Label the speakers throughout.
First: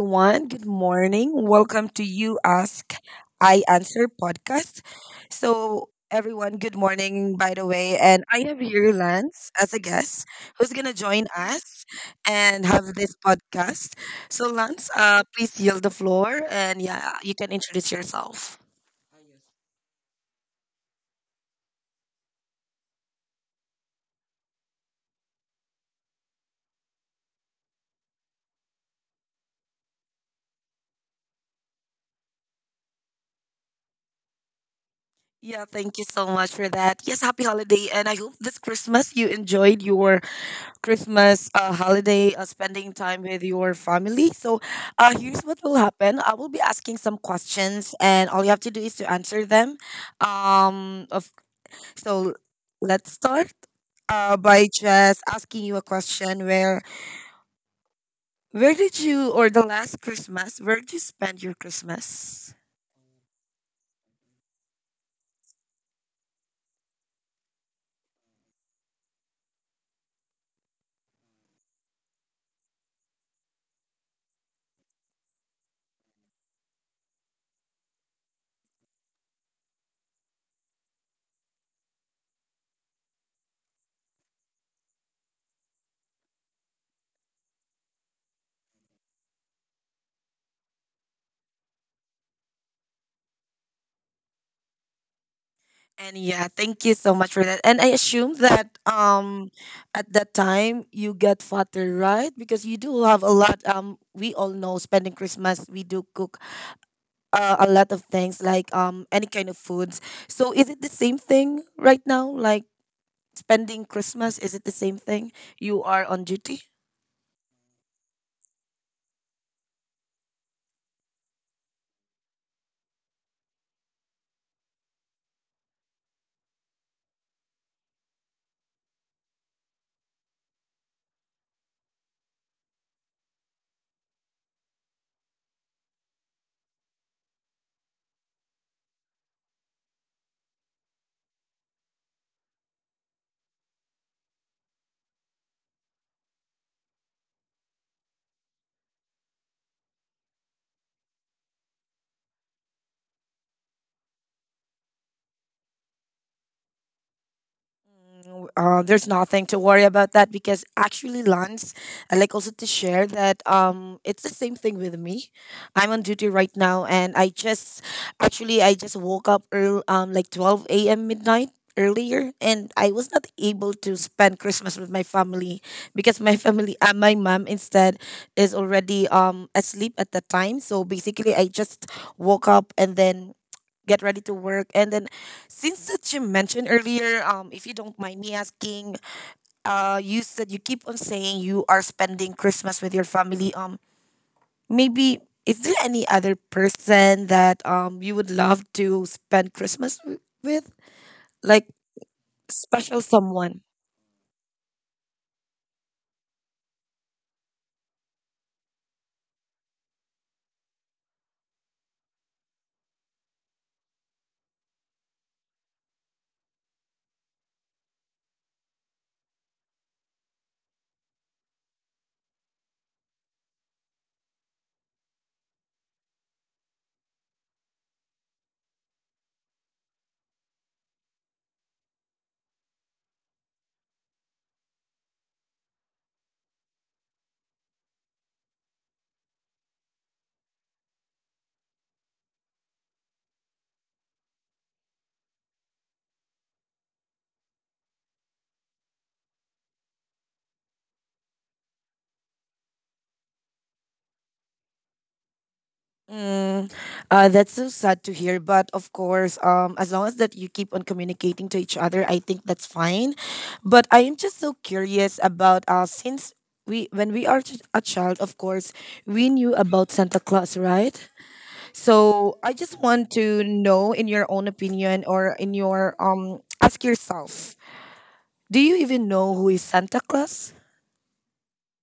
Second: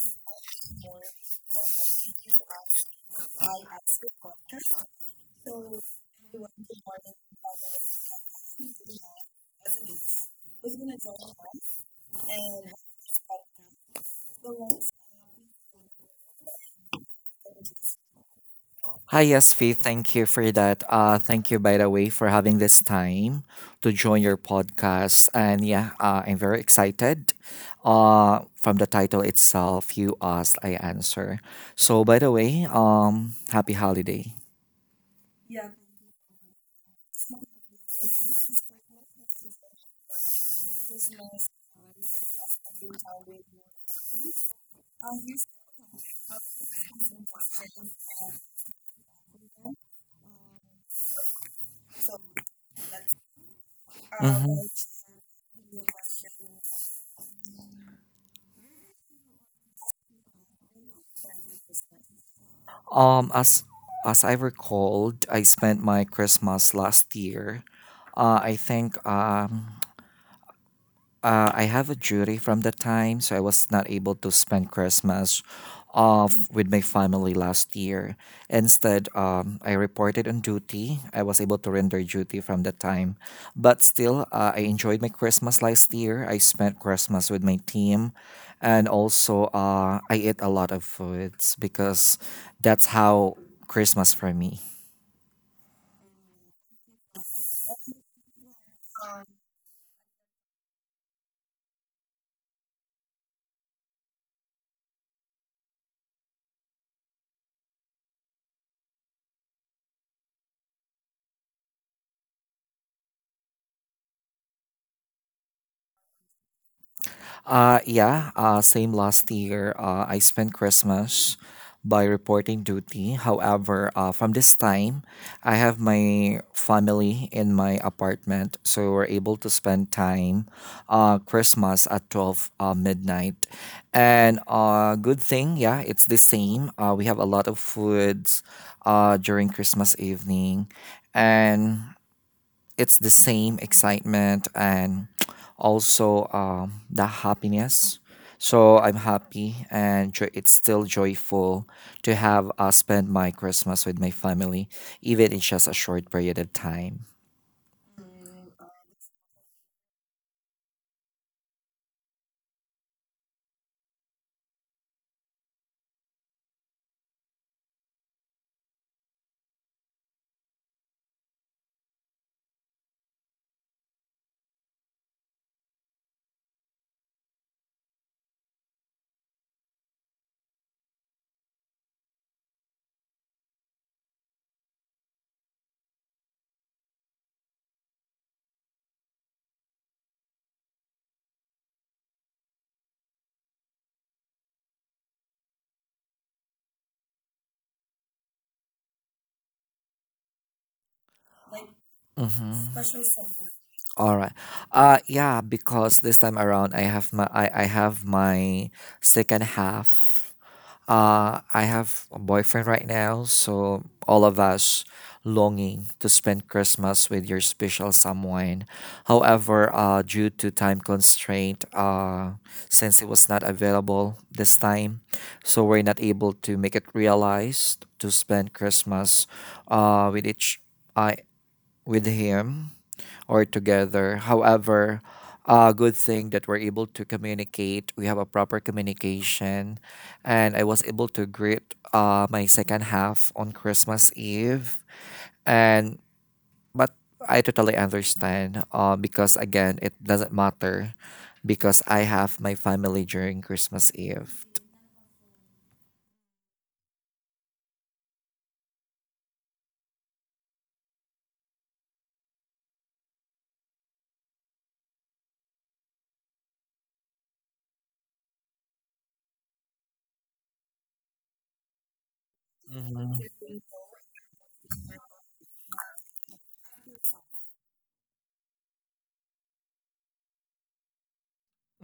Speaker 1: everyone. Good morning. Welcome to You Ask, I Answer podcast. So, everyone, good morning, by the way. And I have here Lance as a guest who's going to join us and have this podcast. So, Lance, please yield the floor, and yeah, you can introduce yourself.
Speaker 2: Hi, yes, Faith. Thank you for that. Thank you, by the way, for having this time to join your podcast. And yeah, I'm very excited. From the title itself, you asked, I answer. So, by the way, happy holiday.
Speaker 1: Yeah, thank you so much for that. Yes, happy holiday. And I hope this Christmas you enjoyed your Christmas holiday, spending time with your family. So, here's what will happen. I will be asking some questions, and all you have to do is to answer them. Of so let's start.
Speaker 2: hmm
Speaker 1: By just asking you a question where did you, or the last Christmas, where did you spend your Christmas?
Speaker 2: Um, as as I recalled, I spent my Christmas last year. I think I have a duty from that time, so I was not able to spend Christmas off with my family last year. Instead, I reported on duty. I was able to render duty from that time, but still, I enjoyed my Christmas last year. I spent Christmas with my team, and also I ate a lot of foods because that's how Christmas for me.
Speaker 1: And yeah, thank you so much for that. And I assume that at that time you get fatter, right? Because you do have a lot. We all know spending Christmas we do cook a lot of things, like any kind of foods. So is it the same thing right now, like spending Christmas, is it the same thing? You are on duty?
Speaker 2: Yeah, same last year. I spent Christmas by reporting duty. However, from this time, I have my family in my apartment, so we're able to spend time Christmas at 12 midnight. And good thing, yeah, it's the same. We have a lot of foods during Christmas evening. And it's the same excitement and also the happiness. So I'm happy and it's still joyful to have spent my Christmas with my family, even in just a short period of time.
Speaker 1: There's nothing to worry about that, because actually, Lance, I like also to share that it's the same thing with me. I'm on duty right now, and I just woke up early, like 12 a.m. midnight earlier, and I was not able to spend Christmas with my family because my my mom instead is already asleep at that time. So basically, I just woke up and then get ready to work, and then, since that you mentioned earlier, if you don't mind me asking, you said you keep on saying you are spending Christmas with your family. Maybe, is there any other person that you would love to spend Christmas with, like
Speaker 2: Mm-hmm.
Speaker 1: special someone?
Speaker 2: All right. Yeah, because this time around I have my second half. I have a boyfriend right now, so all of us longing to spend Christmas with your special someone. However, due to time constraint, since it was not available this time, so we're not able to make it realized to spend Christmas with each I with him or together. However, a good thing that we're able to communicate. We have a proper communication, and I was able to greet my second half on Christmas Eve. And but I totally understand because again, it doesn't matter because I have my family during Christmas Eve.
Speaker 1: Mm, that's so sad to hear, but of course, as long as that you keep on communicating to each other, I think that's fine. But I am just so curious about, since we when we are a child, of course, we knew about Santa Claus, right? So I just want
Speaker 2: Mhm.
Speaker 1: to know, in your own opinion, or in your ask yourself, do you even know who is Santa Claus?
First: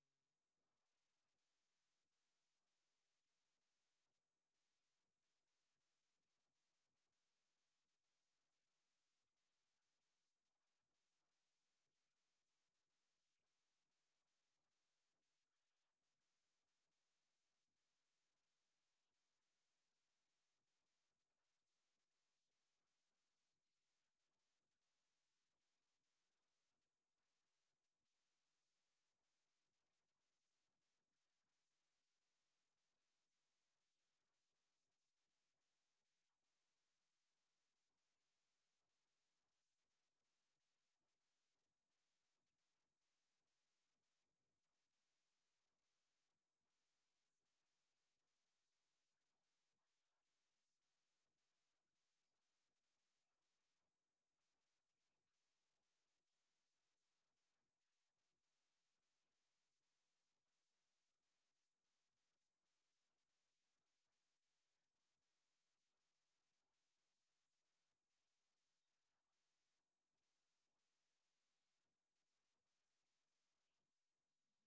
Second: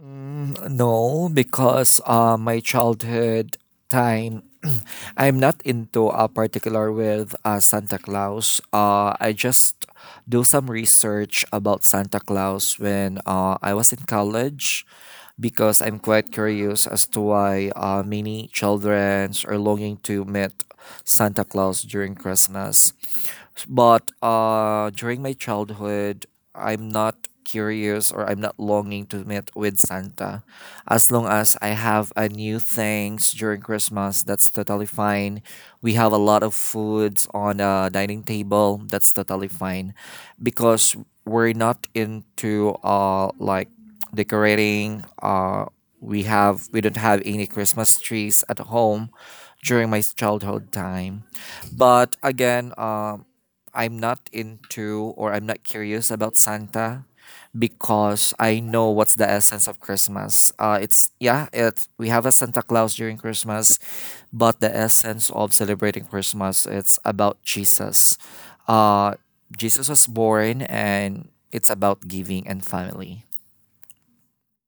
Speaker 2: No, because my childhood time, I'm not into a particular with Santa Claus. I just do some research about Santa Claus when I was in college because I'm quite curious as to why many children are longing to meet Santa Claus during Christmas. But during my childhood, I'm not curious or I'm not longing to meet with Santa. As long as I have a new things during Christmas, that's totally fine. We have a lot of foods on a dining table. That's totally fine, because we're not into like decorating. We don't have any Christmas trees at home during my childhood time. But again, I'm not into or I'm not curious about Santa because I know what's the essence of Christmas. It's Yeah, it we have a Santa Claus during Christmas, but the essence of celebrating Christmas it's about Jesus. Uh, Jesus was born, and it's about giving and family.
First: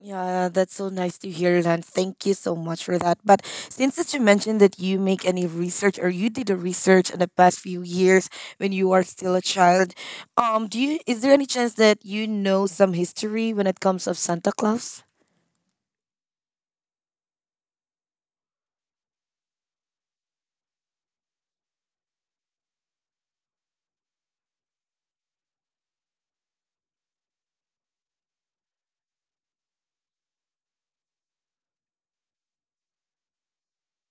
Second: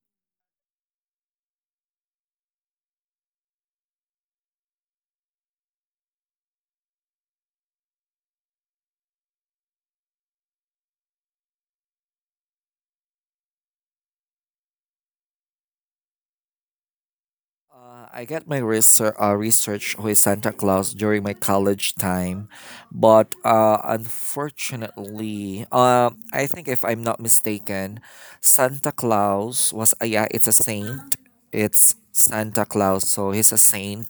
Speaker 1: Yeah, that's so nice to hear, and thank you so much for that. But since that you mentioned that you make any research or you did a research in the past few years when you are still a child, do you is there any chance that you know some history when it comes of Santa Claus?
Speaker 2: I got my research with Santa Claus during my college time, but unfortunately, I think if I'm not mistaken, Santa Claus was a yeah, it's a saint. It's Santa Claus, so he's a saint,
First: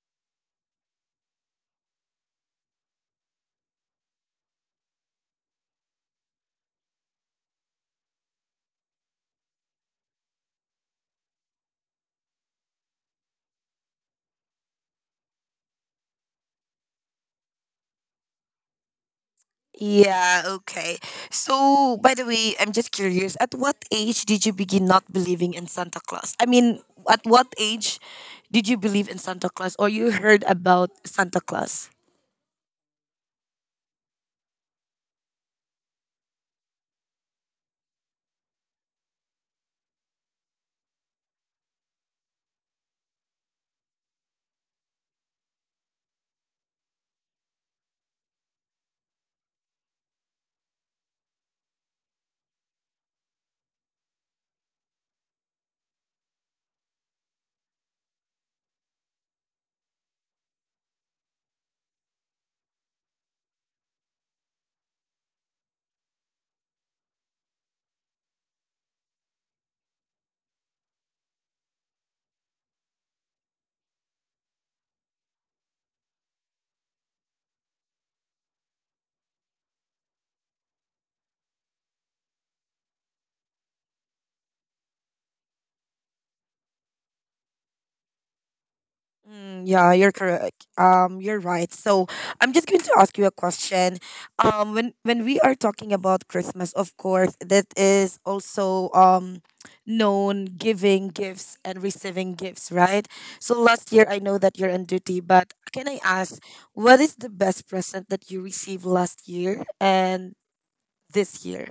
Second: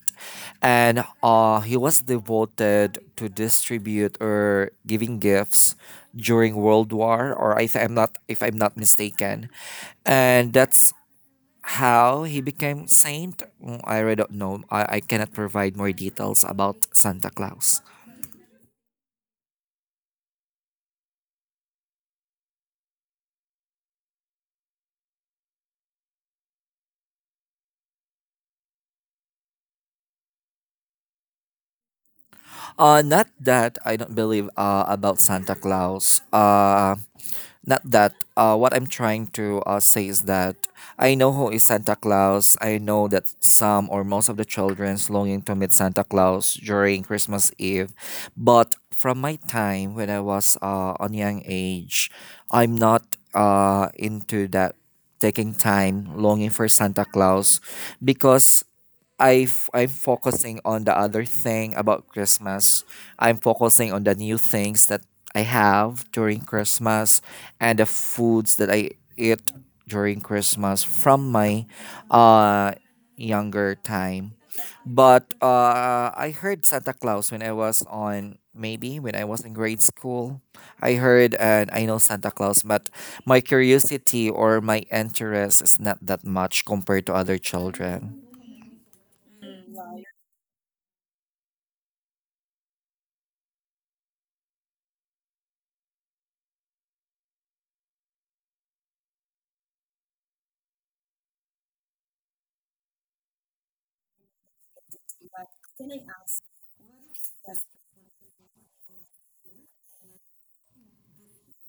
Speaker 2: and he was devoted to distribute or giving gifts during World War, or I'm not if I'm not mistaken, and that's how he became saint. I really don't know. I cannot provide more details about Santa Claus.
Speaker 1: Yeah, okay. So, by the way, I'm just curious, at what age did you begin not believing in Santa Claus? I mean, at what age did you believe in Santa Claus or you heard about Santa Claus?
Speaker 2: Not that I don't believe about Santa Claus. Not that. What I'm trying to say is that I know who is Santa Claus. I know that some or most of the children's longing to meet Santa Claus during Christmas Eve. But from my time when I was on young age, I'm not into that taking time longing for Santa Claus because I'm focusing on the other thing about Christmas. I'm focusing on the new things that I have during Christmas and the foods that I eat during Christmas from my uh younger time. But I heard Santa Claus when I was in grade school. I heard and I know Santa Claus, but my curiosity or my interest is not that much compared to other children.
Speaker 1: Mm, yeah, you're correct. You're right. So I'm just going to ask you a question. When we are talking about Christmas, of course, that is also known giving gifts and receiving gifts, right? So last year, I know that you're on duty, but can I ask, what is the best present that you received last year and this year?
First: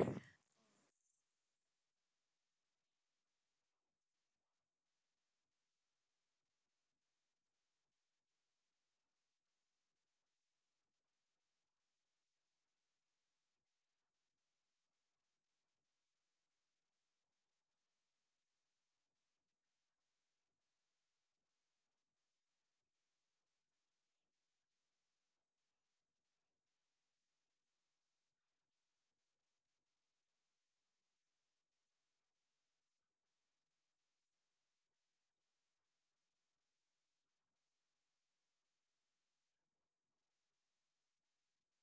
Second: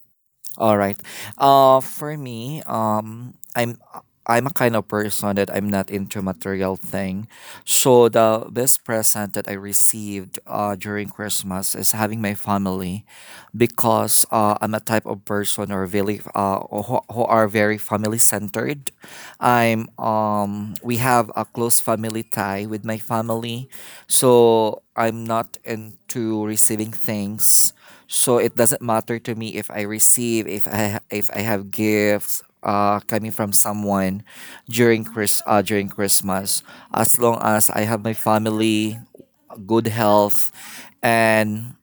Speaker 2: All right. For me, I'm a kind of person that I'm not into material thing. So the best present that I received during Christmas is having my family, because I'm a type of person or really who are very family centered. I'm We have a close family tie with my family, so I'm not into receiving things. So it doesn't matter to me if I receive if I ha- if I have gifts coming from someone during Chris during Christmas as long as I have my family, good health, and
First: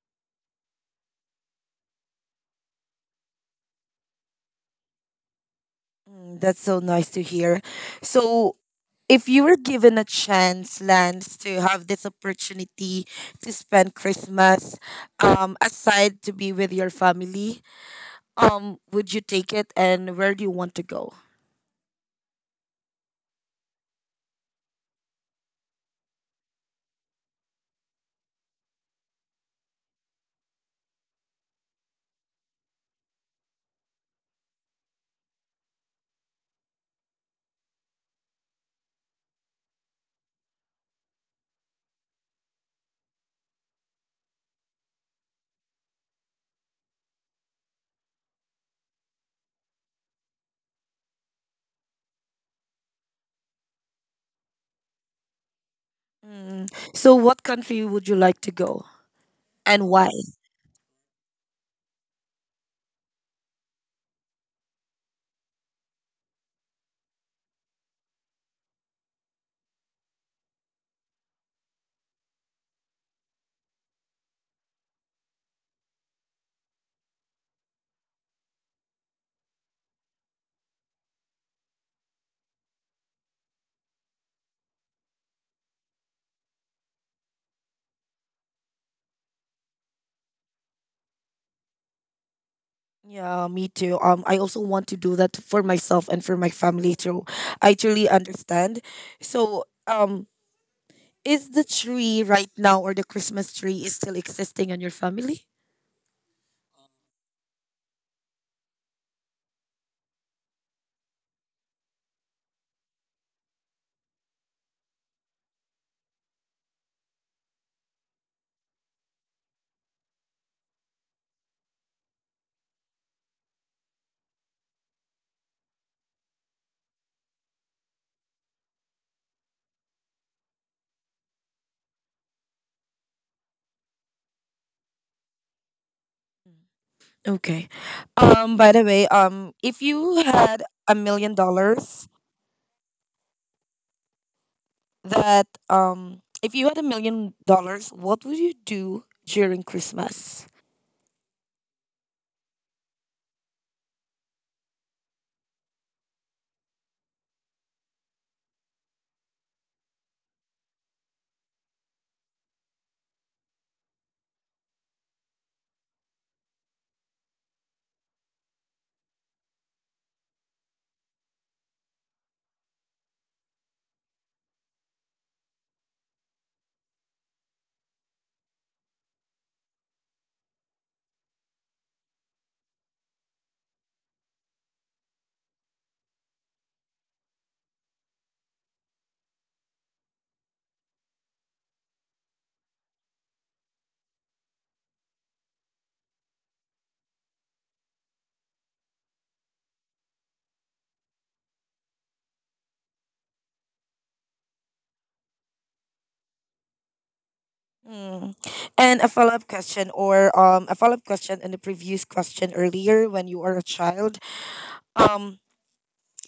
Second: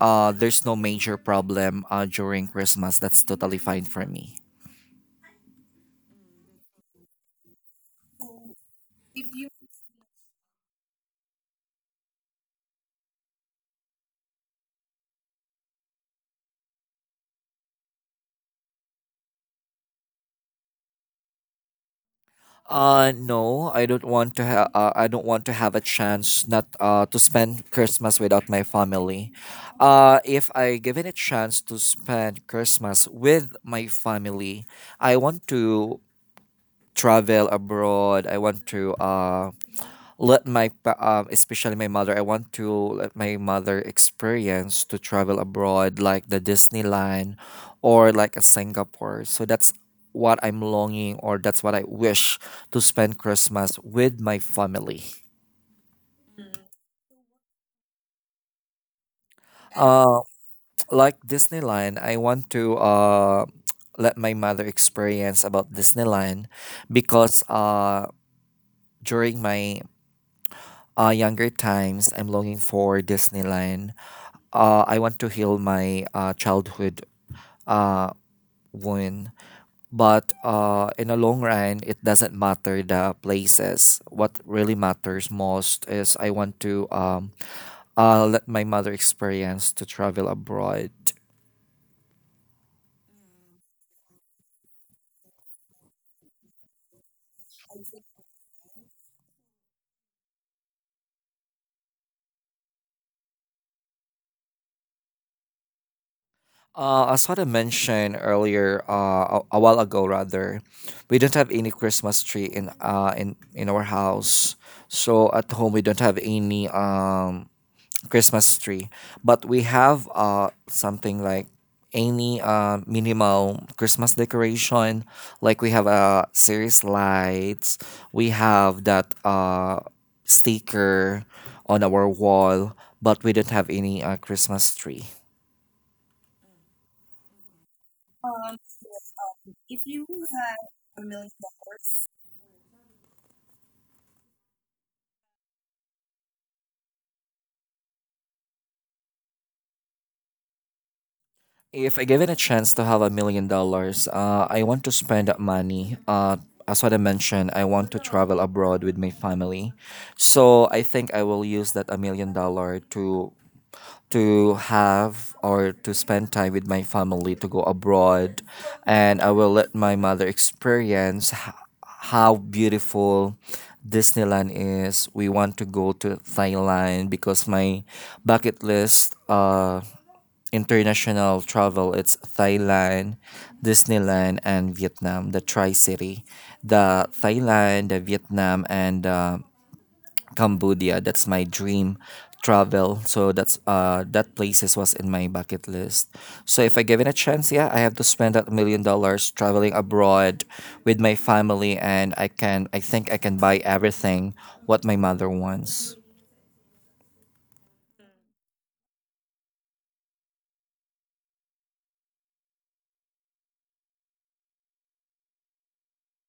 Speaker 2: there's no major problem during Christmas. That's totally fine for me.
Speaker 1: That's so nice to hear. So, if you were given a chance, Lance, to have this opportunity to spend Christmas, aside to be with your family, would you take it, and where do you want to go?
Speaker 2: No, I don't want to have a chance not to spend Christmas without my family. If I given a chance to spend Christmas with my family, I want to travel abroad. I want to especially my mother I want to let my mother experience to travel abroad like the Disneyland or like a Singapore. So that's what I'm longing or that's what I wish to spend Christmas with my family.
Speaker 1: Mm. So, what country would you like to go, and why?
Speaker 2: uh like Disneyland, I want to let my mother experience about Disneyland because during my younger times I'm longing for Disneyland. I want to heal my childhood uh, wound. But in the long run, it doesn't matter the places. What really matters most is I want to let my mother experience to travel abroad.
Speaker 1: Yeah, me too. I also want to do that for myself and for my family too. I truly understand. So, is the tree right now, or the Christmas tree, is still existing on your family?
Speaker 2: As what I mentioned earlier, a while ago rather, we don't have any Christmas tree in our house. So at home we don't have any Christmas tree. But we have something like any minimal Christmas decoration. Like we have series lights. We have that sticker on our wall, but we don't have any Christmas tree.
Speaker 1: Okay. By the way, if you had $1 million, that if you had $1 million, what would you do during Christmas?
Speaker 2: If I given a chance to have $1 million, I want to spend that money. As what I mentioned, I want to travel abroad with my family. So I think I will use that $1 million to have or to spend time with my family to go abroad, and I will let my mother experience how beautiful Disneyland is. We want to go to Thailand because my bucket list international travel it's Thailand, Disneyland, and Vietnam. The tri-city, the Thailand, the Vietnam, and Cambodia. That's my dream travel. So that places was in my bucket list. So if I given a chance, yeah, I have to spend that million dollars traveling abroad with my family, and I think I can buy everything what my mother wants.
Speaker 1: Mm. And a follow up question, in the previous question earlier, when you were a child. Um.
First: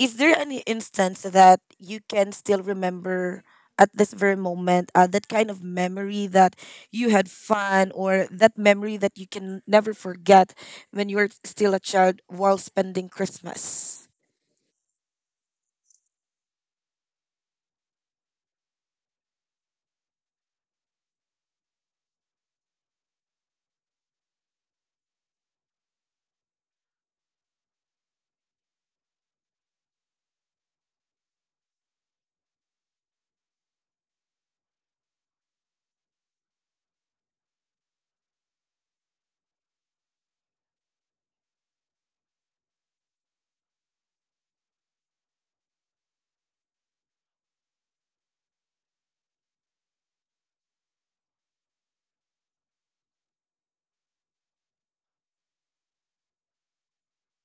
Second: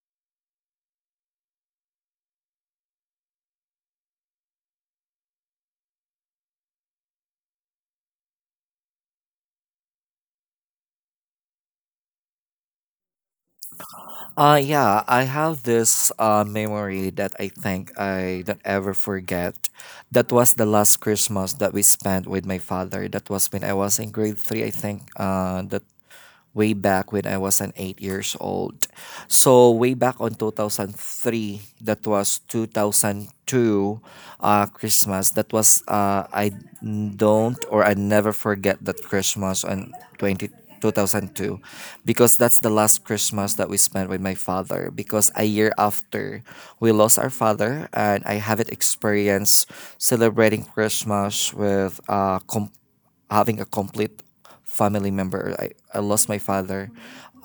Speaker 1: Is there any instance that you can still remember at this very moment, that kind of memory that you had fun, or that memory that you can never forget when you were still a child while spending Christmas?
Speaker 2: Yeah, I have this memory that I think I don't ever forget. That was the last Christmas that we spent with my father. That was when I was in grade 3, I think. That way back when I was an 8 years old. So way back on 2003, that was 2002 Christmas. That was I don't or I never forget that Christmas on 20 2002, because that's the last Christmas that we spent with my father because a year after we lost our father, and I haven't experienced celebrating Christmas having a complete family member. I lost my father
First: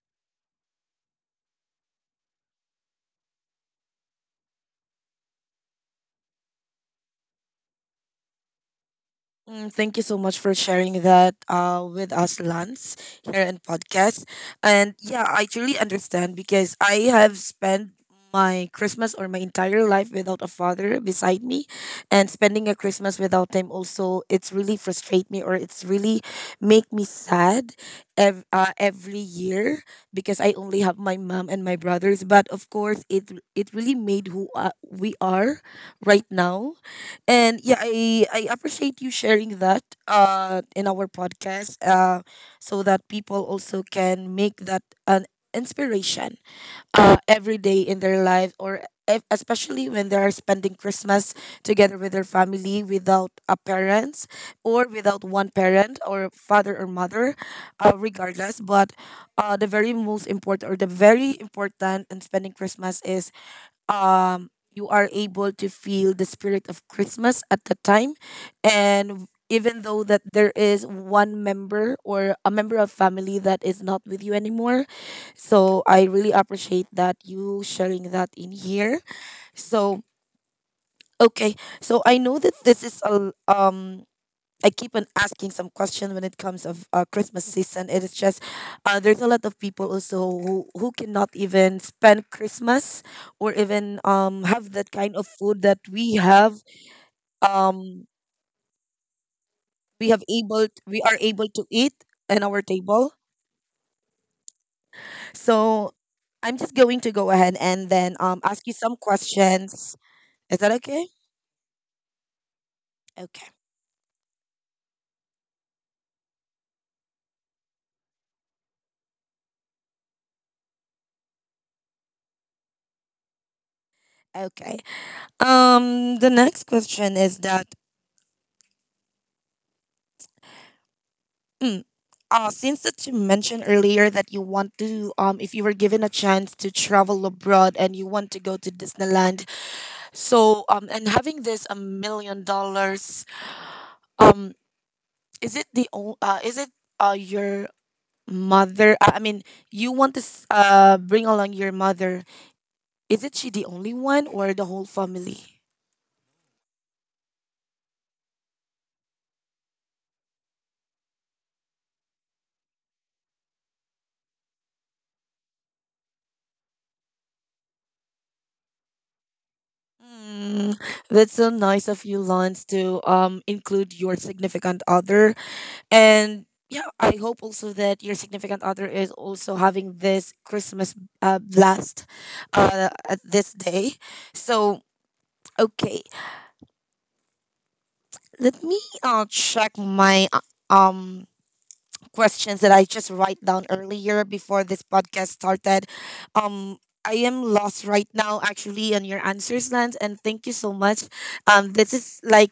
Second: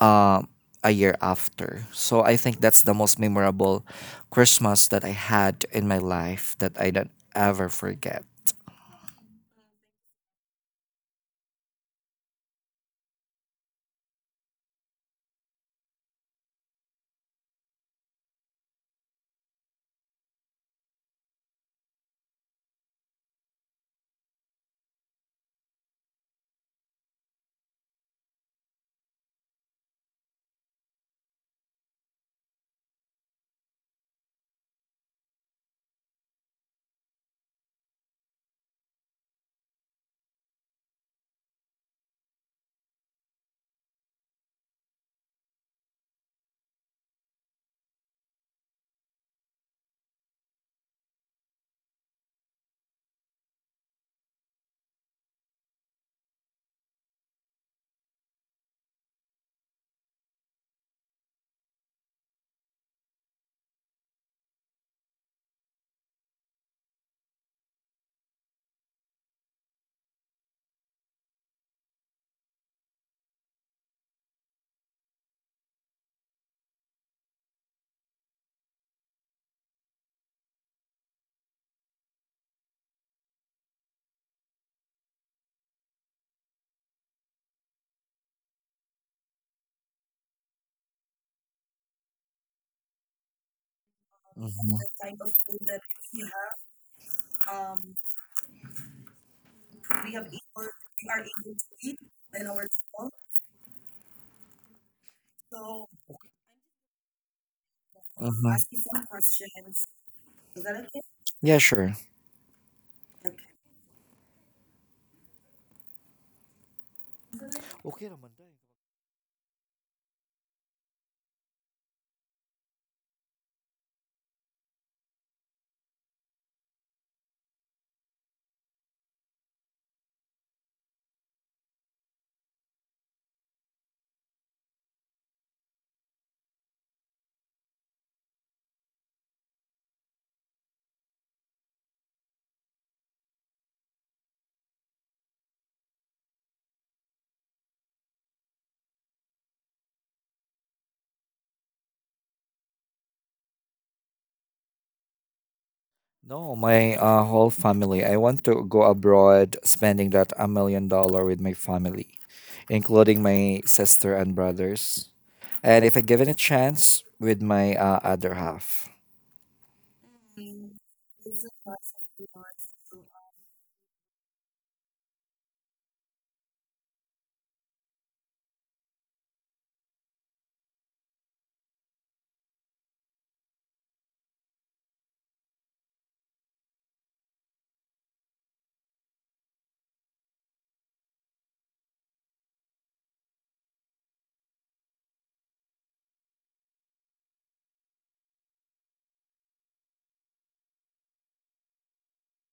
Speaker 2: um, a year after. So I think that's the most memorable Christmas that I had in my life that I don't ever forget.
Speaker 1: Thank you so much for sharing that with us, Lance, here in podcast. And yeah, I truly understand, because I have spent my Christmas, or my entire life, without a father beside me, and spending a Christmas without him also, it's really frustrate me, or it's really make me sad every year, because I only have my mom and my brothers. But of course, it really made who we are right now. And yeah, I appreciate you sharing that in our podcast, so that people also can make that an inspiration every day in their life, or especially when they are spending Christmas together with their family without a parent, or without one parent, or father or mother, regardless. But the very most important, or the very important in spending Christmas, is um you are able to feel the spirit of Christmas at the time, and even though that there is one member, or a member of family that is not with you anymore. So I really appreciate that you sharing that in here. So, okay. So I know that this is a l- I keep on asking some question when it comes of Christmas season. It is just, there's a lot of people also, who cannot even spend Christmas, or even have
Speaker 2: Mhm.
Speaker 1: that kind of food that we have, um we have able we are able to eat in our table. So I'm just going to go ahead, and then ask you some
Speaker 2: Mhm.
Speaker 1: questions. Is that okay?
Speaker 2: Yeah, sure.
Speaker 1: Okay.
Speaker 2: Okay naman dai.
Speaker 1: Okay. The next question is that since that you mentioned earlier that you want to, if you were given a chance to travel abroad and you want to go to Disneyland, so and having this $1 million, um, is it your mother? I mean, you want to bring along your mother. Is it she the only one, or the whole family?
Speaker 2: No, my whole family. I want to go abroad spending that $1 million with my family, including my sister and brothers. And if I given a chance with my other half.
Speaker 1: Mm, that's so nice of you, Lance, to include your significant other. And yeah, I hope also that your significant other is also having this Christmas blast at this day. So, okay, let me check my um questions that I just write down earlier before this podcast started. Um, I am lost right now, actually, on your answers, Lance, and thank you so much. This is like,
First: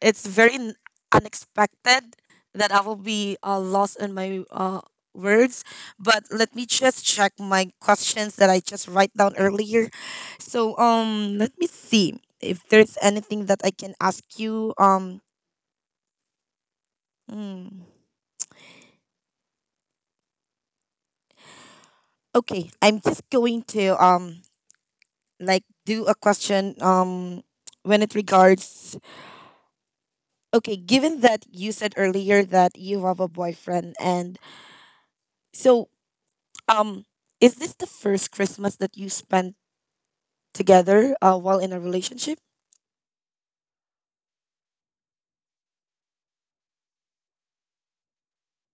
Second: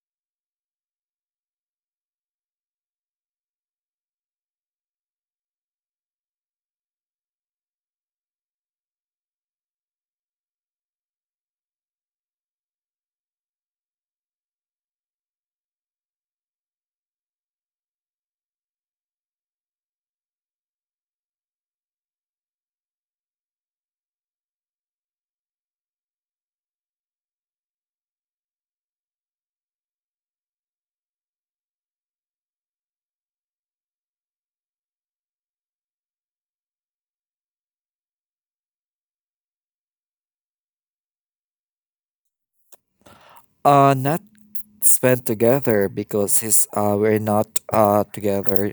Speaker 1: it's very unexpected that I will be lost in my words. But let me just check my questions that I just write down earlier. So let me see if there's anything that I can ask you. Mm, okay, I'm just going to like do a question, when it regards. Okay, given that you said earlier that you have a boyfriend, and so Um, is this the first Christmas that you spent together, while in a relationship?
Speaker 2: Not spent together because his we're not together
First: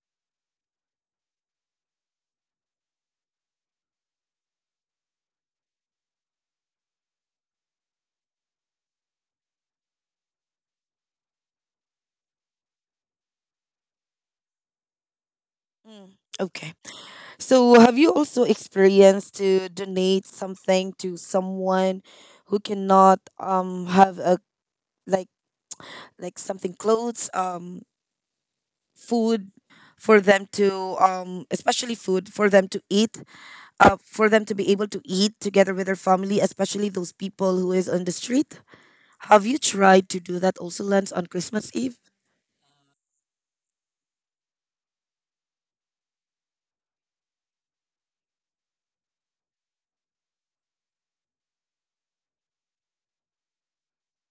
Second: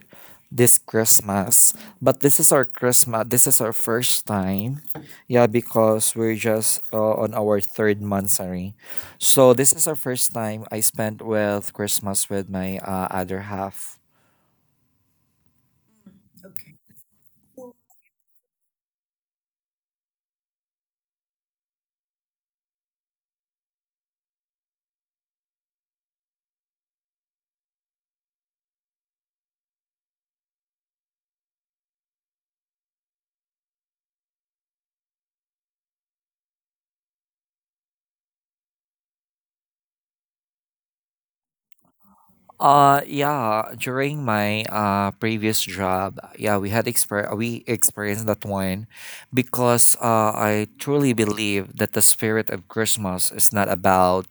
Speaker 2: this Christmas. But this is our Christmas. This is our first time. Yeah, because we're just on our third month, sorry. So this is our first time I spent with Christmas with my other half.
Speaker 1: Mm, okay. So, have you also experienced to donate something to someone who cannot have a, like like something, clothes, food, for them to, especially food for them to eat, for them to be able to eat together with their family, especially those people who is on the street? Have you tried to do that also, lens, on Christmas Eve?
Speaker 2: Yeah, during my previous job, yeah, we experienced that one because I truly believe that the spirit of Christmas is not about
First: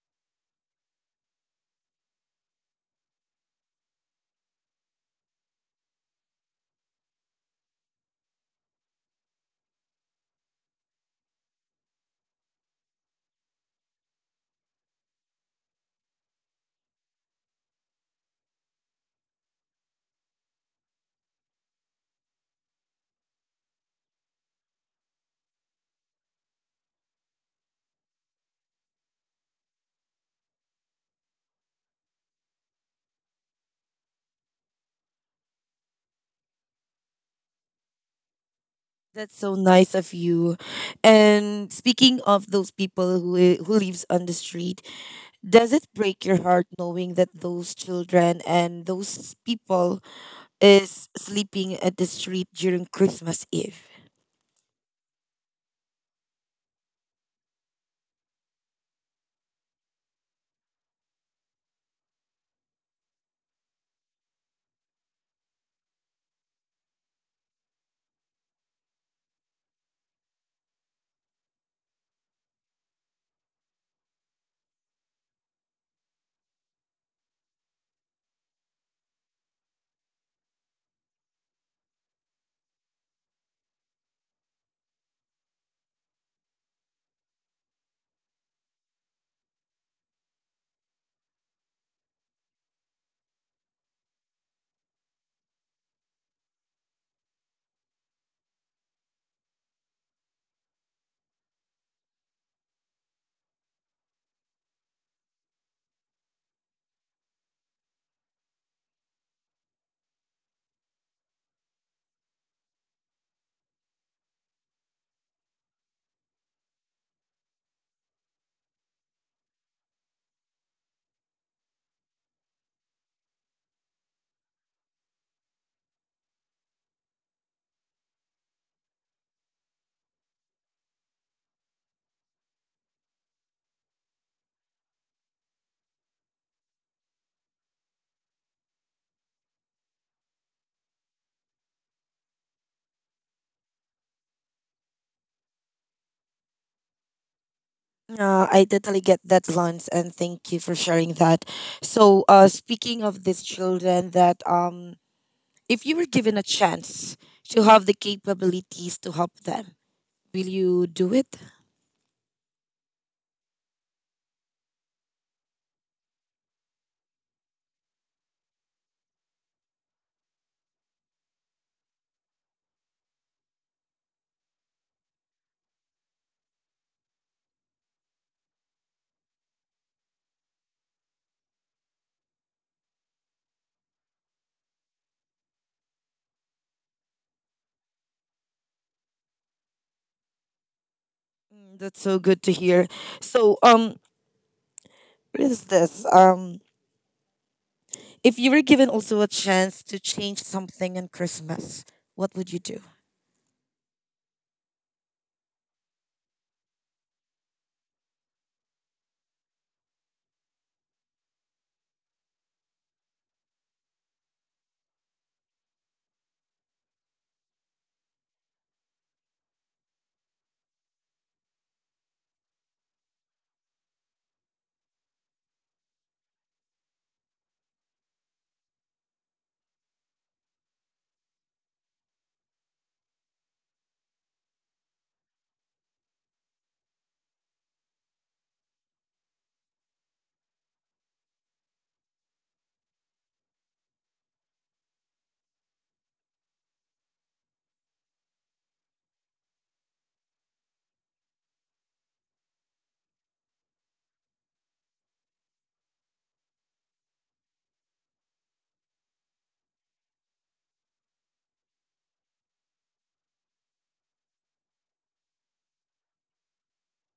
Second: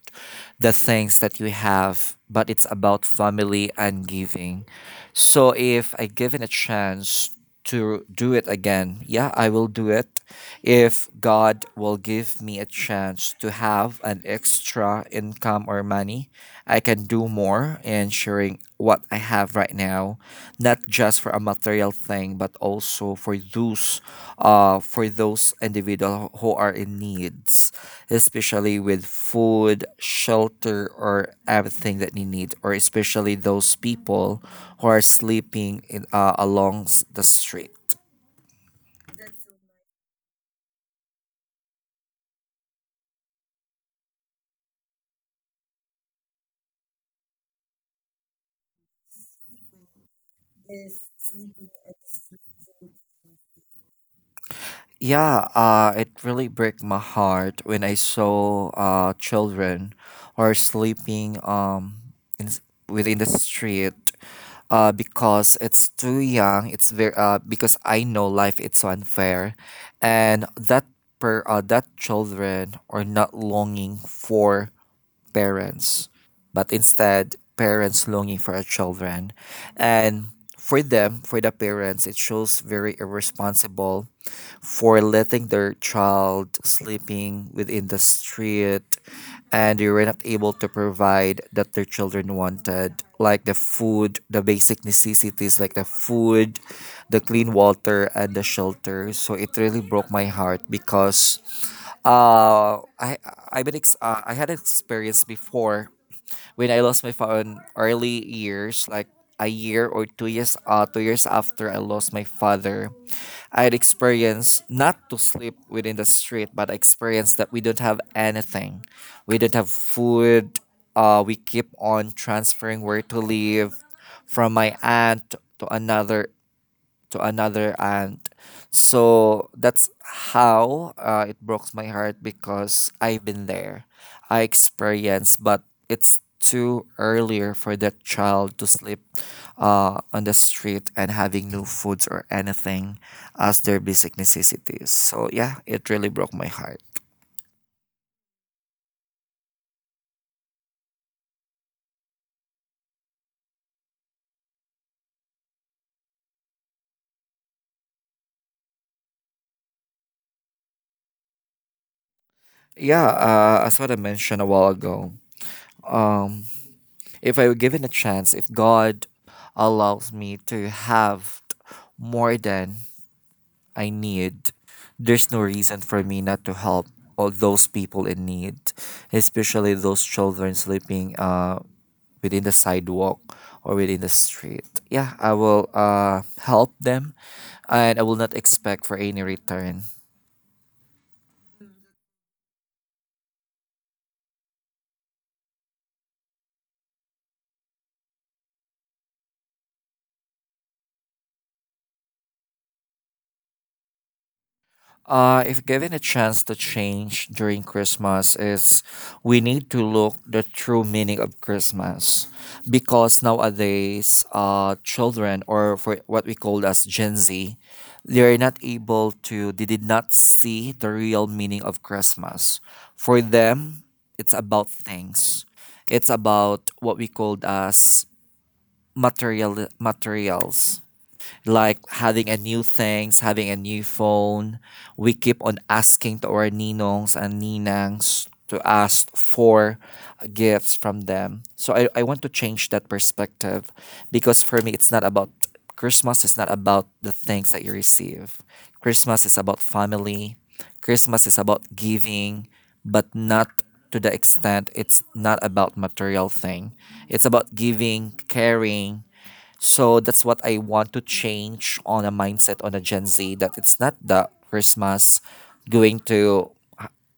Speaker 2: the things that you have, but it's about family and giving. So if I given a chance to do it again, yeah, I will do it if God will give me a chance to have an extra income or money, I can do more in sharing what I have right now, not just for a material thing, but also for those, for those individuals who are in needs, especially with food, shelter, or everything that they need, or especially those people who are sleeping along the street.
Speaker 1: That's so nice of you. And speaking of those people who lives on the street, does it break your heart knowing that those children and those people is sleeping at the street during Christmas Eve?
Speaker 2: Yeah, it really broke my heart when I saw children are sleeping in, s- within the street because it's too young. It's very because I know life it's so unfair, and that children are not longing for parents, but instead parents longing for our children. And for them, for the parents, it shows very irresponsible for letting their child sleeping within the street, and they were not able to provide that their children wanted, like the food, the basic necessities like the food, the clean water and the shelter. So it really broke my heart because I I've been ex- I had an experience before when I lost my phone early years, like a year or 2 years after I lost my father. I had experienced not to sleep within the street, but experience that we don't have anything. We don't have food. We keep on transferring where to live from my aunt to another aunt. So that's how it broke my heart because I've been there. I experienced, but it's too earlier for that child to sleep on the street and having no foods or anything as their basic necessities. So yeah, it really broke my heart.
Speaker 1: I totally get that, Lance, and thank you for sharing that. So, speaking of these children, that, if you were given a chance to have the capabilities to help them, will you do it?
Speaker 2: Yeah, as what I mentioned a while ago, um, if I were given a chance, if God allows me to have more than I need. There's no reason for me not to help all those people in need, especially those children sleeping within the sidewalk or within the street. Yeah, I will help them and I will not expect for any return.
Speaker 1: That's so good to hear. So, what is this? If you were given also a chance to change something on Christmas, what would you do?
Speaker 2: If given a chance to change during Christmas, is we need to look the true meaning of Christmas, because nowadays, children or for what we call as Gen Z, they are not able to. They did not see the real meaning of Christmas. For them, it's about things. It's about what we called as materials like having a new things, having a new phone. We keep on asking to our ninongs and ninangs to ask for gifts from them. So I want to change that perspective because for me, it's not about Christmas, is not about the things that you receive. Christmas is about family, Christmas is about giving, but not to the extent it's not about material thing. It's about giving, caring, so that's what I want to change on a mindset on a Gen Z that it's not the Christmas going to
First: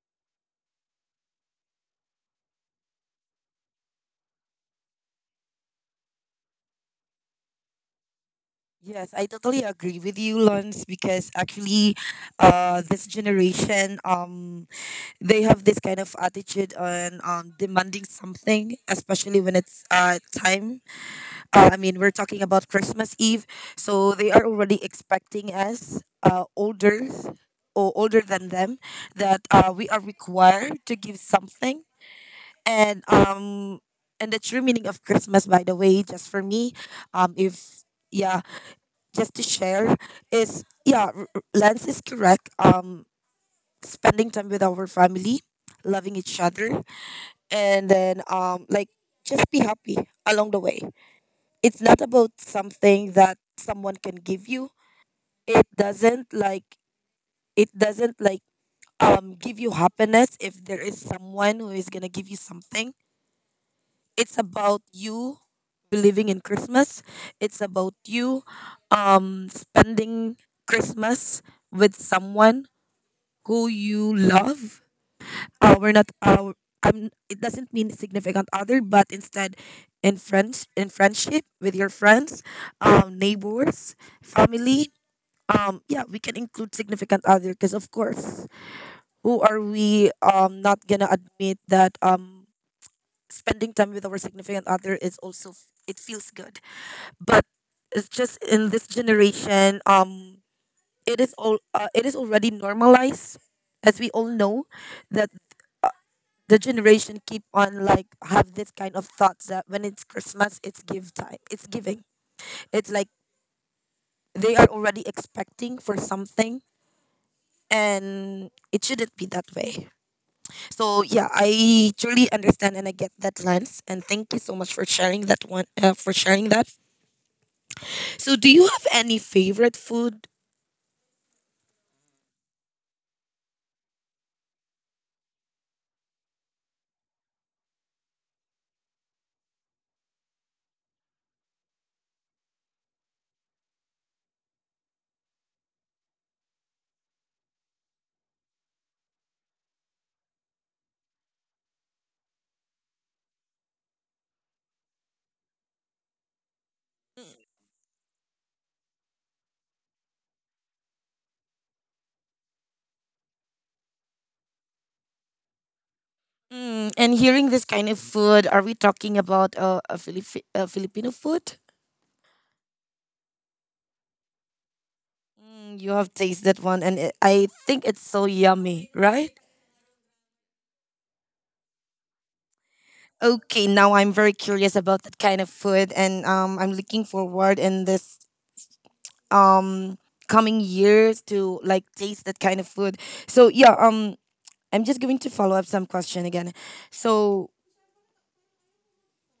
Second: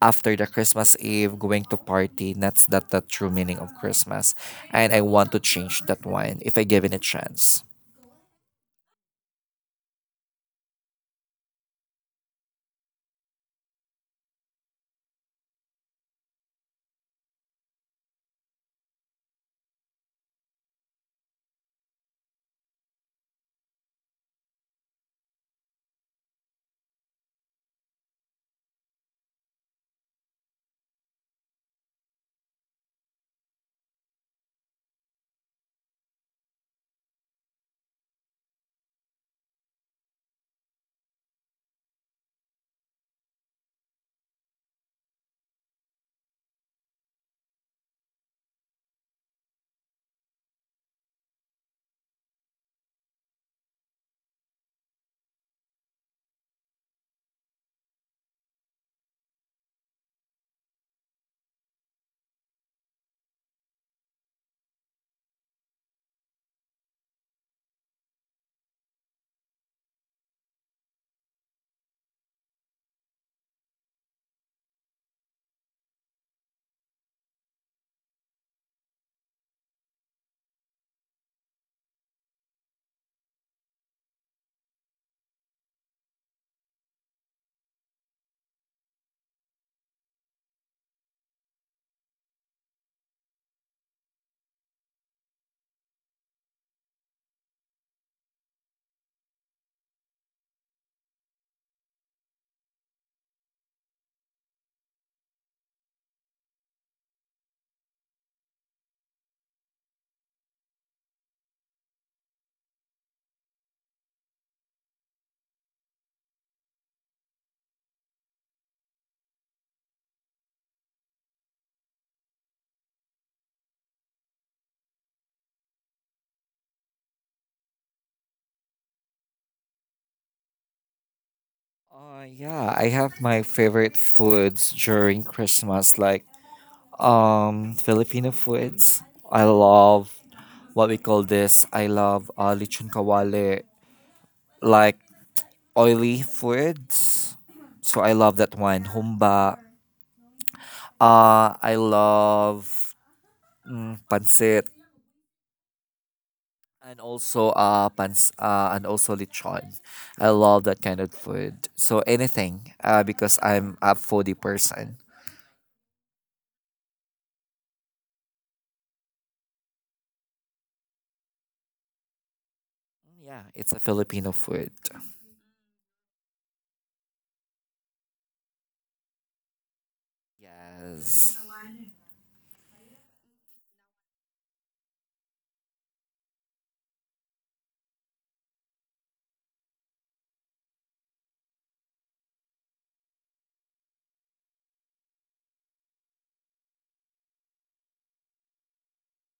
Speaker 2: after the Christmas Eve going to party. That's not the true meaning of Christmas. And I want to change that one if I given a chance.
Speaker 1: Yes, I totally agree with you, Lance, because actually, this generation, they have this kind of attitude on, demanding something, especially when it's time. I mean, we're talking about Christmas Eve, so they are already expecting us, older, or older than them, that, we are required to give something, and um and the true meaning of Christmas, by the way, just for me, if, yeah, just to share, is, yeah, Lance is correct. Spending time with our family, loving each other, and then just be happy along the way. It's not about something that someone can give you. It doesn't like it doesn't like um give you happiness if there is someone who is gonna give you something. It's about you believing in Christmas. It's about you spending Christmas with someone who you love. We're not, it doesn't mean significant other, but instead in friendship with your friends, neighbors, family. Yeah, we can include significant other, because of course, who are we, not gonna admit that, spending time with our significant other is also, it feels good. But it's just in this generation, it is already normalized, as we all know, that the generation keep on like have this kind of thoughts that when it's Christmas, it's give time, it's giving. It's like they are already expecting for something, and it shouldn't be that way. So yeah, I truly understand and I get that lens, and thank you so much for sharing that one. For sharing that. So, do you have any favorite food?
Speaker 2: Yeah, I have my favorite foods during Christmas, like Filipino foods. I love what we call this. I love lechon kawale, like oily foods. So I love that one. Humba. I love pancit, and also and also lechon. I love that kind of food. So anything because I'm a foodie person.
Speaker 1: Mm, and hearing this kind of food, are we talking about a Filipino food?
Speaker 2: Yeah, it's a Filipino food.
Speaker 1: Mm, you have tasted one, and I think it's so yummy, right?
Speaker 2: Yes.
Speaker 1: Okay, now I'm very curious about that kind of food, and I'm looking forward in this um coming years to like taste that kind of food. So yeah, I'm just going to follow up some question again. So,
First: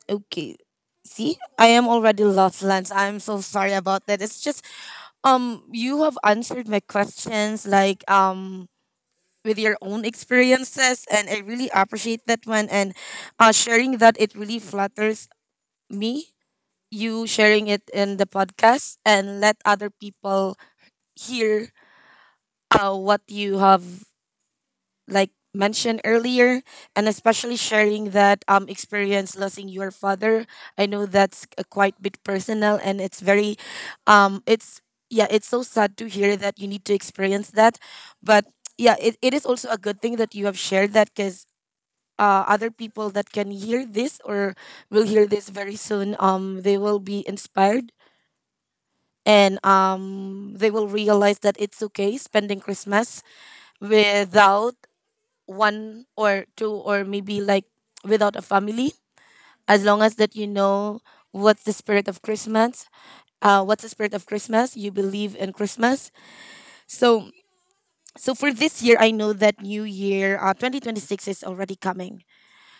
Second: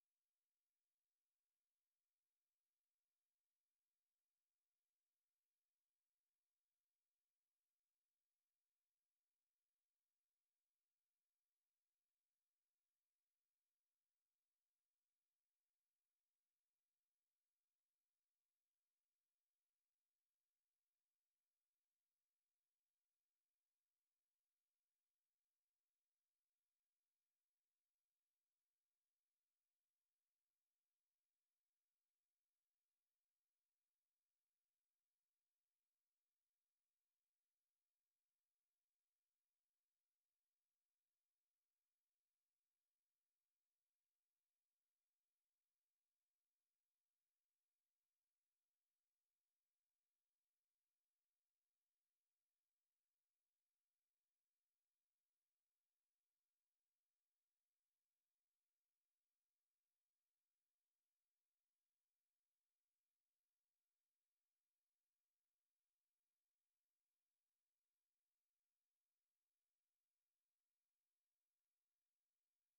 Speaker 1: okay, see, I am already lost, Lance. I'm so sorry about that. It's just you have answered my questions like with your own experiences, and I really appreciate that one. And sharing that, it really flatters me, you sharing it in the podcast and let other people hear what you have like mentioned earlier, and especially sharing that experience losing your father. I know that's a quite bit personal, and it's very, it's yeah, it's so sad to hear that you need to experience that. But yeah, it is also a good thing that you have shared that, because other people that can hear this or will hear this very soon, they will be inspired. And they will realize that it's okay spending Christmas without one or two, or maybe like without a family, as long as that you know what's the spirit of Christmas, you believe in Christmas. So, so, for this year, I know that New Year, 2026 is already coming.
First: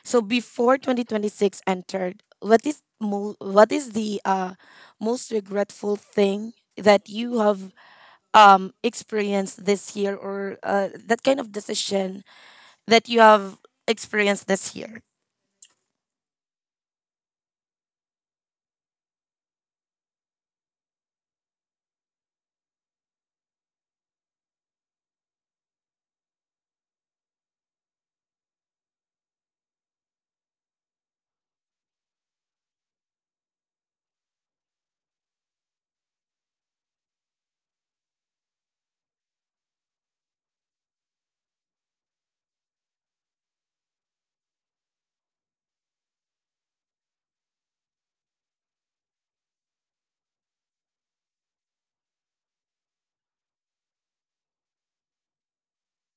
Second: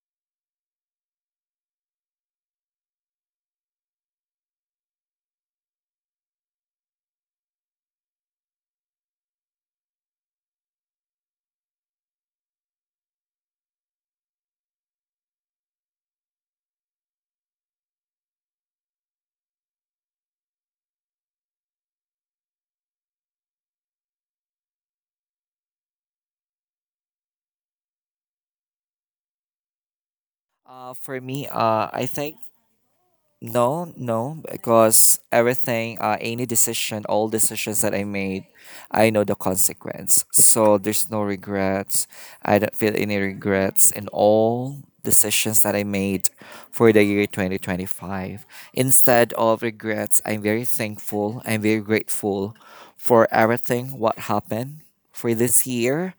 Speaker 1: So before 2026 entered, what is the most regretful thing that you have experienced this year, or that kind of decision that you have experienced this year.
Speaker 2: For I think. No, no, because everything, any decision, all decisions that I made, I know the consequence. So there's no regrets. I don't feel any regrets in all decisions that I made for the year 2025. Instead of regrets, I'm very thankful. I'm very grateful for everything what happened for this year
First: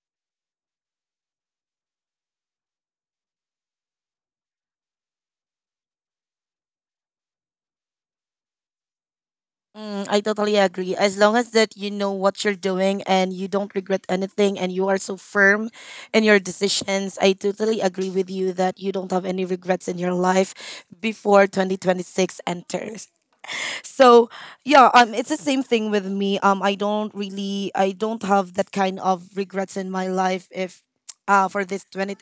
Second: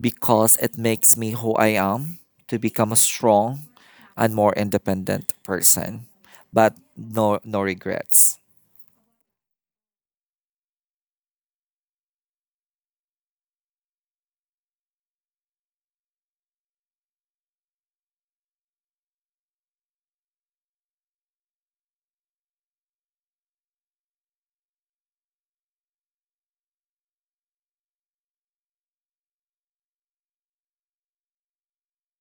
Speaker 2: because it makes me who I am to become a strong and more independent person, but no, no regrets.
Speaker 1: Mm, I totally agree. As long as that you know what you're doing, and you don't regret anything, and you are so firm in your decisions, I totally agree with you that you don't have any regrets in your life before 2026 enters. So yeah, it's the same thing with me. I don't have that kind of regrets in my life, if for this twenty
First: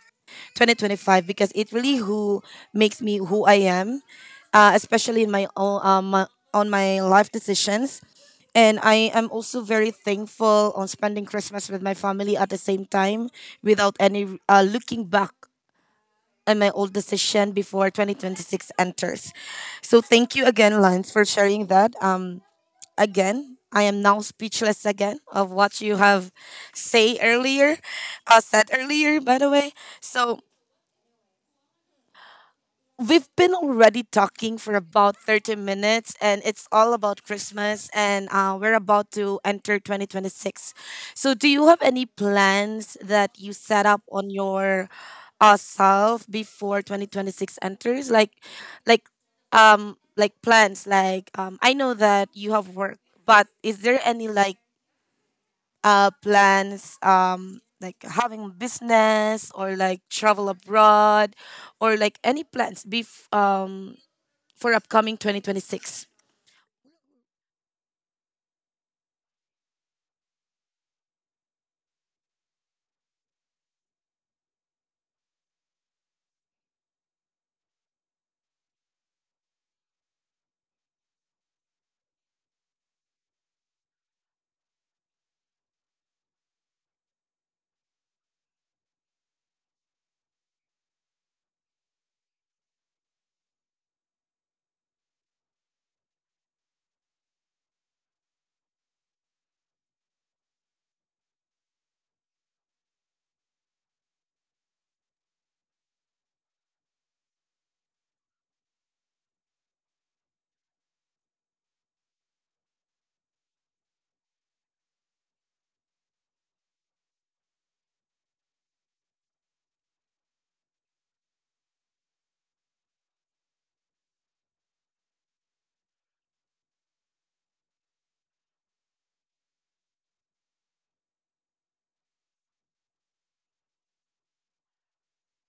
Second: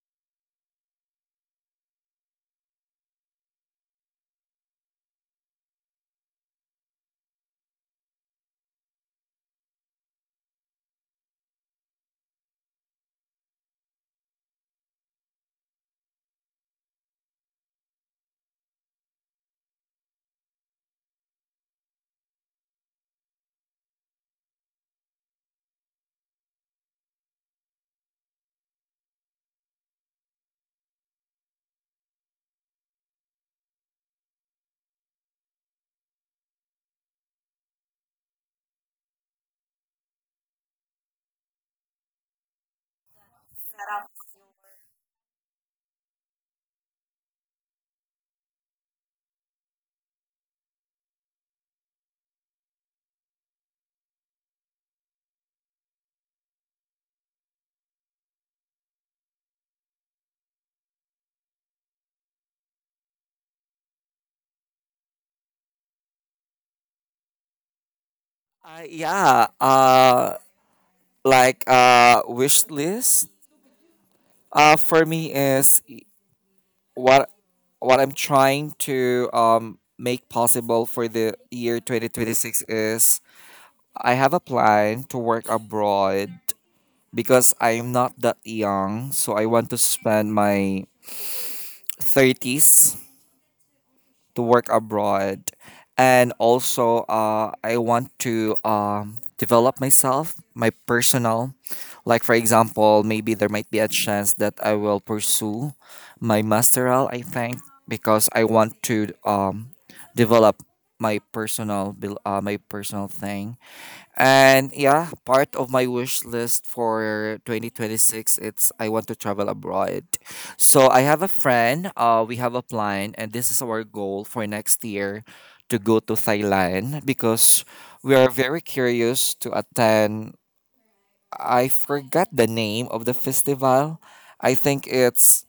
Speaker 1: twenty twenty five, because it really who makes me who I am, especially in my own on my life decisions. And I am also very thankful on spending Christmas with my family, at the same time without any looking back and my old decision before 2026 enters. So thank you again, Lance, for sharing that. Again, I am now speechless again of what you have say earlier, said earlier, by the way. So, we've been already talking for about 30 minutes, and it's all about Christmas, and we're about to enter 2026. So, do you have any plans that you set up on your self before 2026 enters? Like, like plans, like, I know that you have work, but is there any like plans, like having business, or like travel abroad, or like any plans for upcoming 2026?
Speaker 2: Yeah, like, wish list. For me is what what I'm trying to make possible for the year 2026 is I have a plan to work abroad because I'm not that young, so I want to spend my 30s to work abroad, and also I want to develop myself, my personal. Like for example, maybe there might be a chance that I will pursue my masteral. I think because I want to develop my personal thing, and yeah, part of my wish list for 2026 it's I want to travel abroad. So I have a friend, we have a plan and this is our goal for next year to go to Thailand because we are very curious to attend. I forgot the name of the festival. I think it's,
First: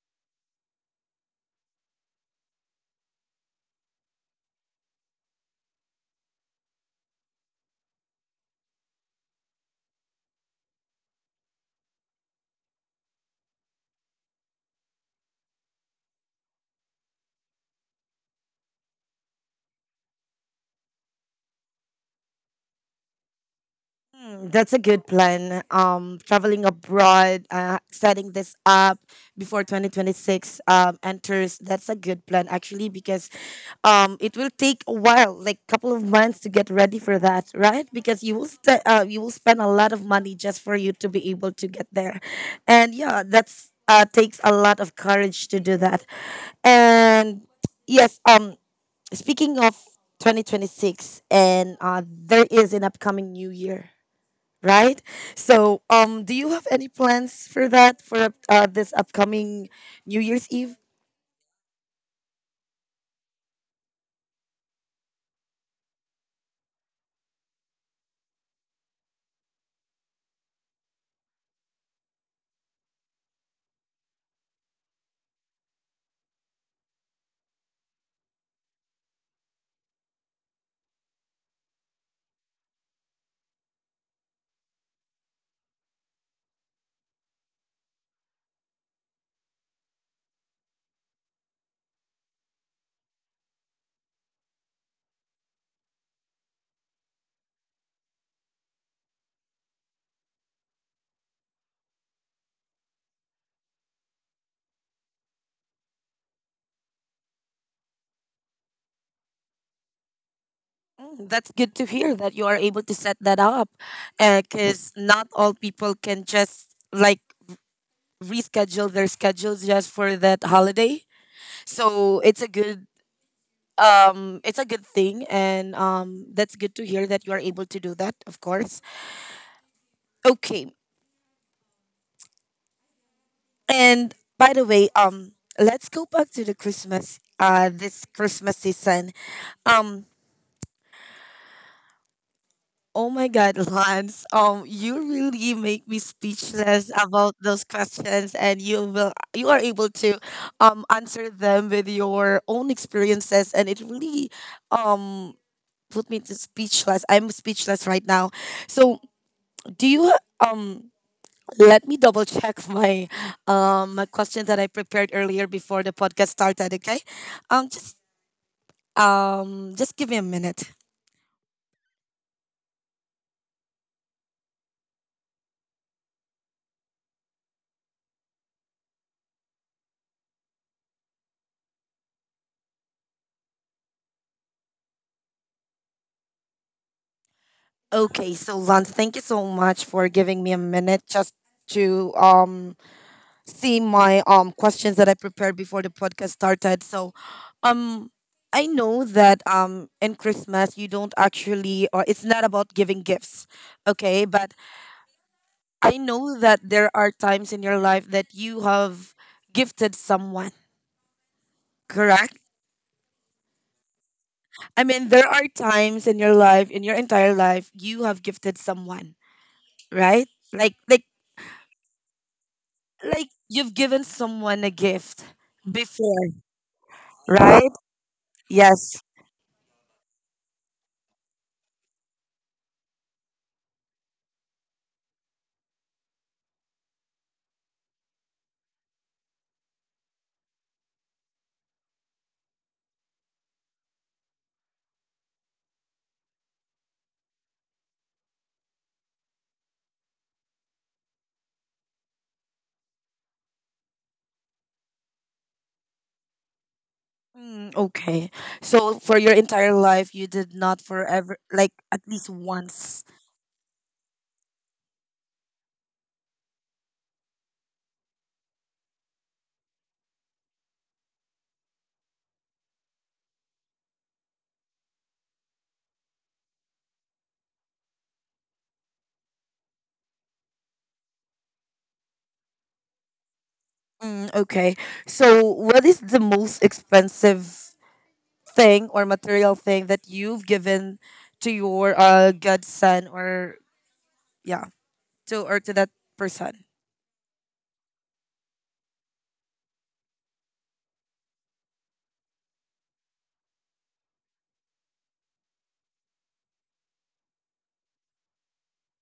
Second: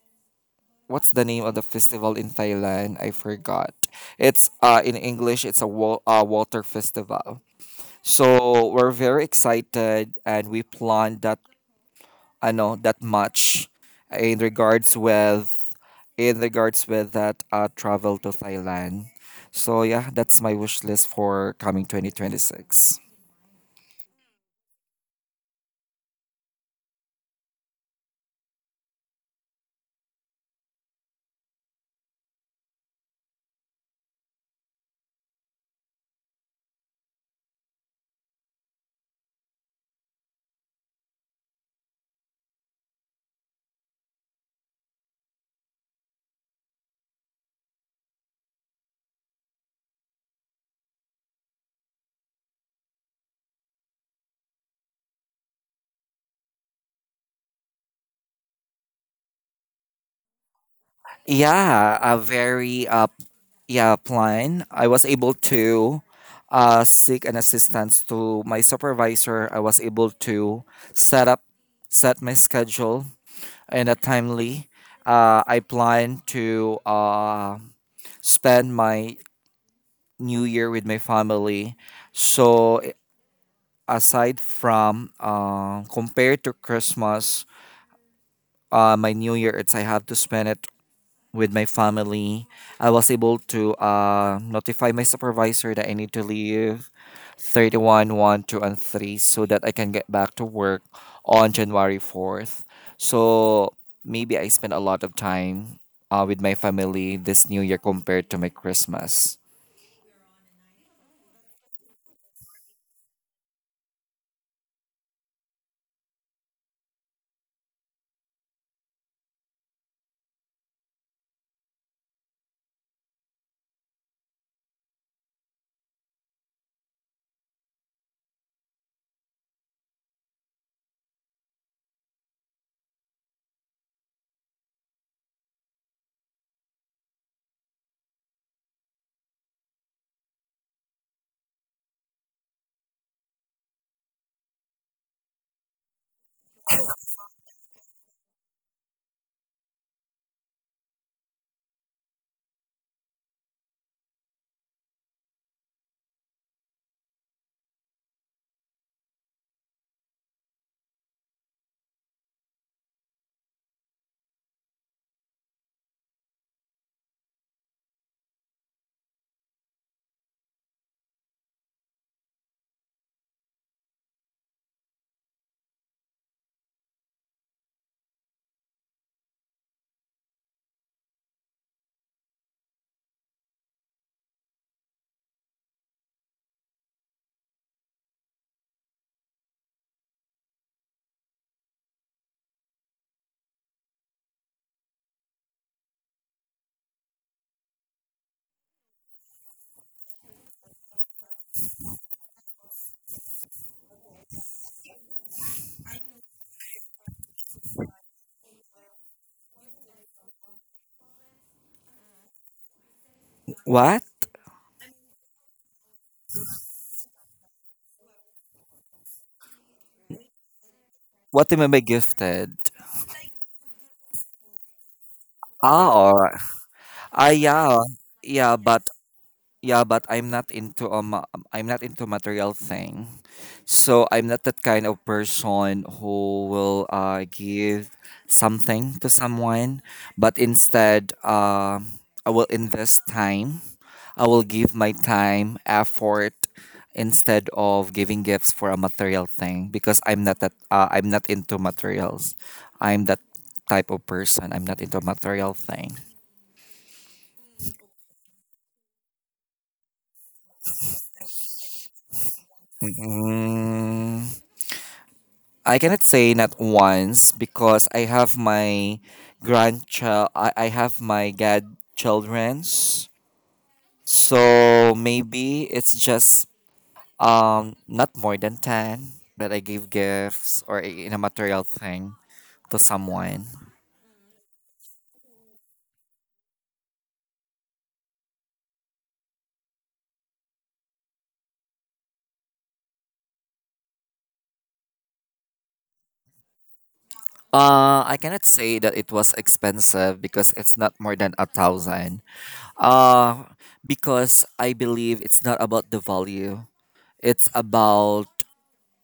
Speaker 2: what's the name of the festival in Thailand? I forgot. It's in English, it's a water festival. So we're very excited and we planned that. I know that much in regards with that travel to Thailand. So yeah, that's my wish list for coming 2026.
Speaker 1: Mm, that's a good plan. Traveling abroad, setting this up before 2026 enters. That's a good plan actually, because it will take a while, like couple of months to get ready for that, right? Because you will you will spend a lot of money just for you to be able to get there, and yeah, that's takes a lot of courage to do that. And yes, speaking of 2026, and there is an upcoming new year, right? So, do you have any plans for that, for this upcoming New Year's Eve?
Speaker 2: Yeah, a very yeah plan. I was able to seek an assistance to my supervisor. I was able to set up set my schedule and a timely. I plan to spend my New Year with my family. So, aside from, compared to Christmas, my New Year it's I have to spend it with my family. I was able to notify my supervisor that I need to leave 31, one, two, and 3 so that I can get back to work on January 4th. So maybe I spent a lot of time with my family this new year compared to my Christmas.
Speaker 1: Mm, that's good to hear that you are able to set that up, because not all people can just like reschedule their schedules just for that holiday. So it's a good, thing, and that's good to hear that you are able to do that, of course. Okay. And by the way, let's go back to the Christmas, this Christmas season, um oh my God, Lance. You really make me speechless about those questions, and you are able to answer them with your own experiences, and it really um put me to speechless. I'm speechless right now. So, do you um let me double check my question that I prepared earlier before the podcast started, okay? Um, just just give me a minute. Okay, so Lance, thank you so much for giving me a minute, just to see my questions that I prepared before the podcast started. So, um I know that in Christmas you don't actually, or it's not about giving gifts, okay? But I know that there are times in your life that you have gifted someone, correct?
Speaker 2: What?
Speaker 1: I mean, there are times in your life, in your entire life, you have gifted someone, right? Like like
Speaker 2: What am I gifted?
Speaker 1: like you've given someone a gift
Speaker 2: Ah, all
Speaker 1: before,
Speaker 2: right. Ah,
Speaker 1: right?
Speaker 2: yeah. Yeah, but
Speaker 1: Yes.
Speaker 2: Yeah, but I'm not into material thing. So I'm not that kind of person who will give something to someone, but instead, I will invest time. I will give my time, effort instead of giving gifts for a material thing because I'm not into materials. I'm that type of person. I'm not into material thing.
Speaker 1: Mm, okay. So for your entire life, you did not forever, like at least once.
Speaker 2: Mm-mm. I cannot say not once because I have my grandchild. I have my godchildrens. So maybe it's just not more than 10 that I give gifts, or in a material thing to someone.
Speaker 1: Mm, okay. So what is the most expensive thing or material thing that you've given to your godson, or yeah, to that person?
Speaker 2: I cannot say that it was expensive because it's not more than 1,000. Uh, because I believe it's not about the value. It's about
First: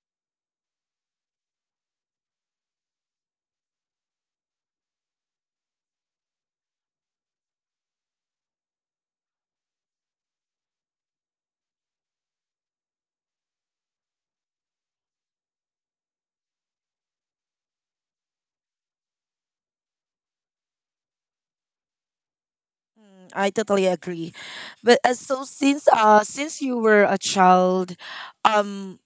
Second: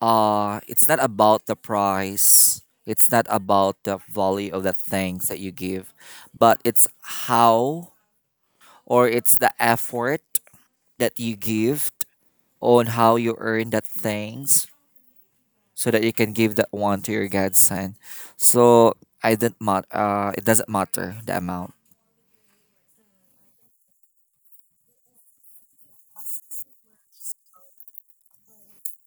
Speaker 2: it's not about the price, it's not about the value of the things that you give, but it's how, or it's the effort that you give on how you earn that things so that you can give that one to your godson. So I didn't mat- it doesn't matter the amount.
Speaker 1: Mm, I totally agree. But so since you were a child, um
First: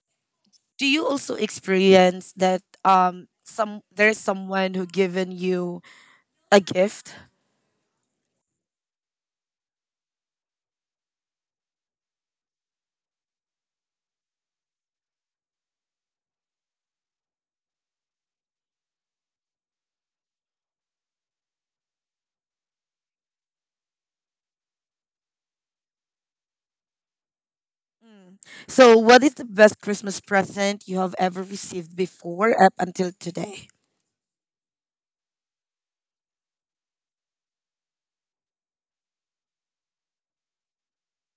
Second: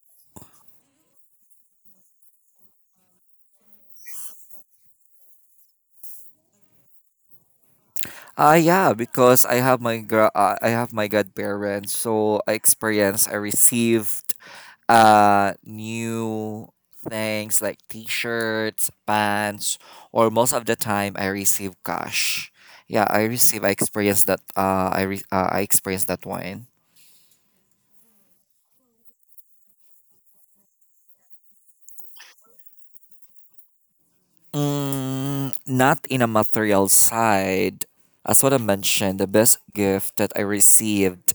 Speaker 1: do you also experience that some, there's someone who given you a gift?
Speaker 2: Yeah, because I have my godparents so I received new things like t-shirts, pants, or most of the time I receive cash. Yeah, I experienced that, I re- I experienced that one.
Speaker 1: Mm. So what is the best Christmas present you have ever received before, up until today?
Speaker 2: Not in a material side. As what I mentioned, the best gift that I received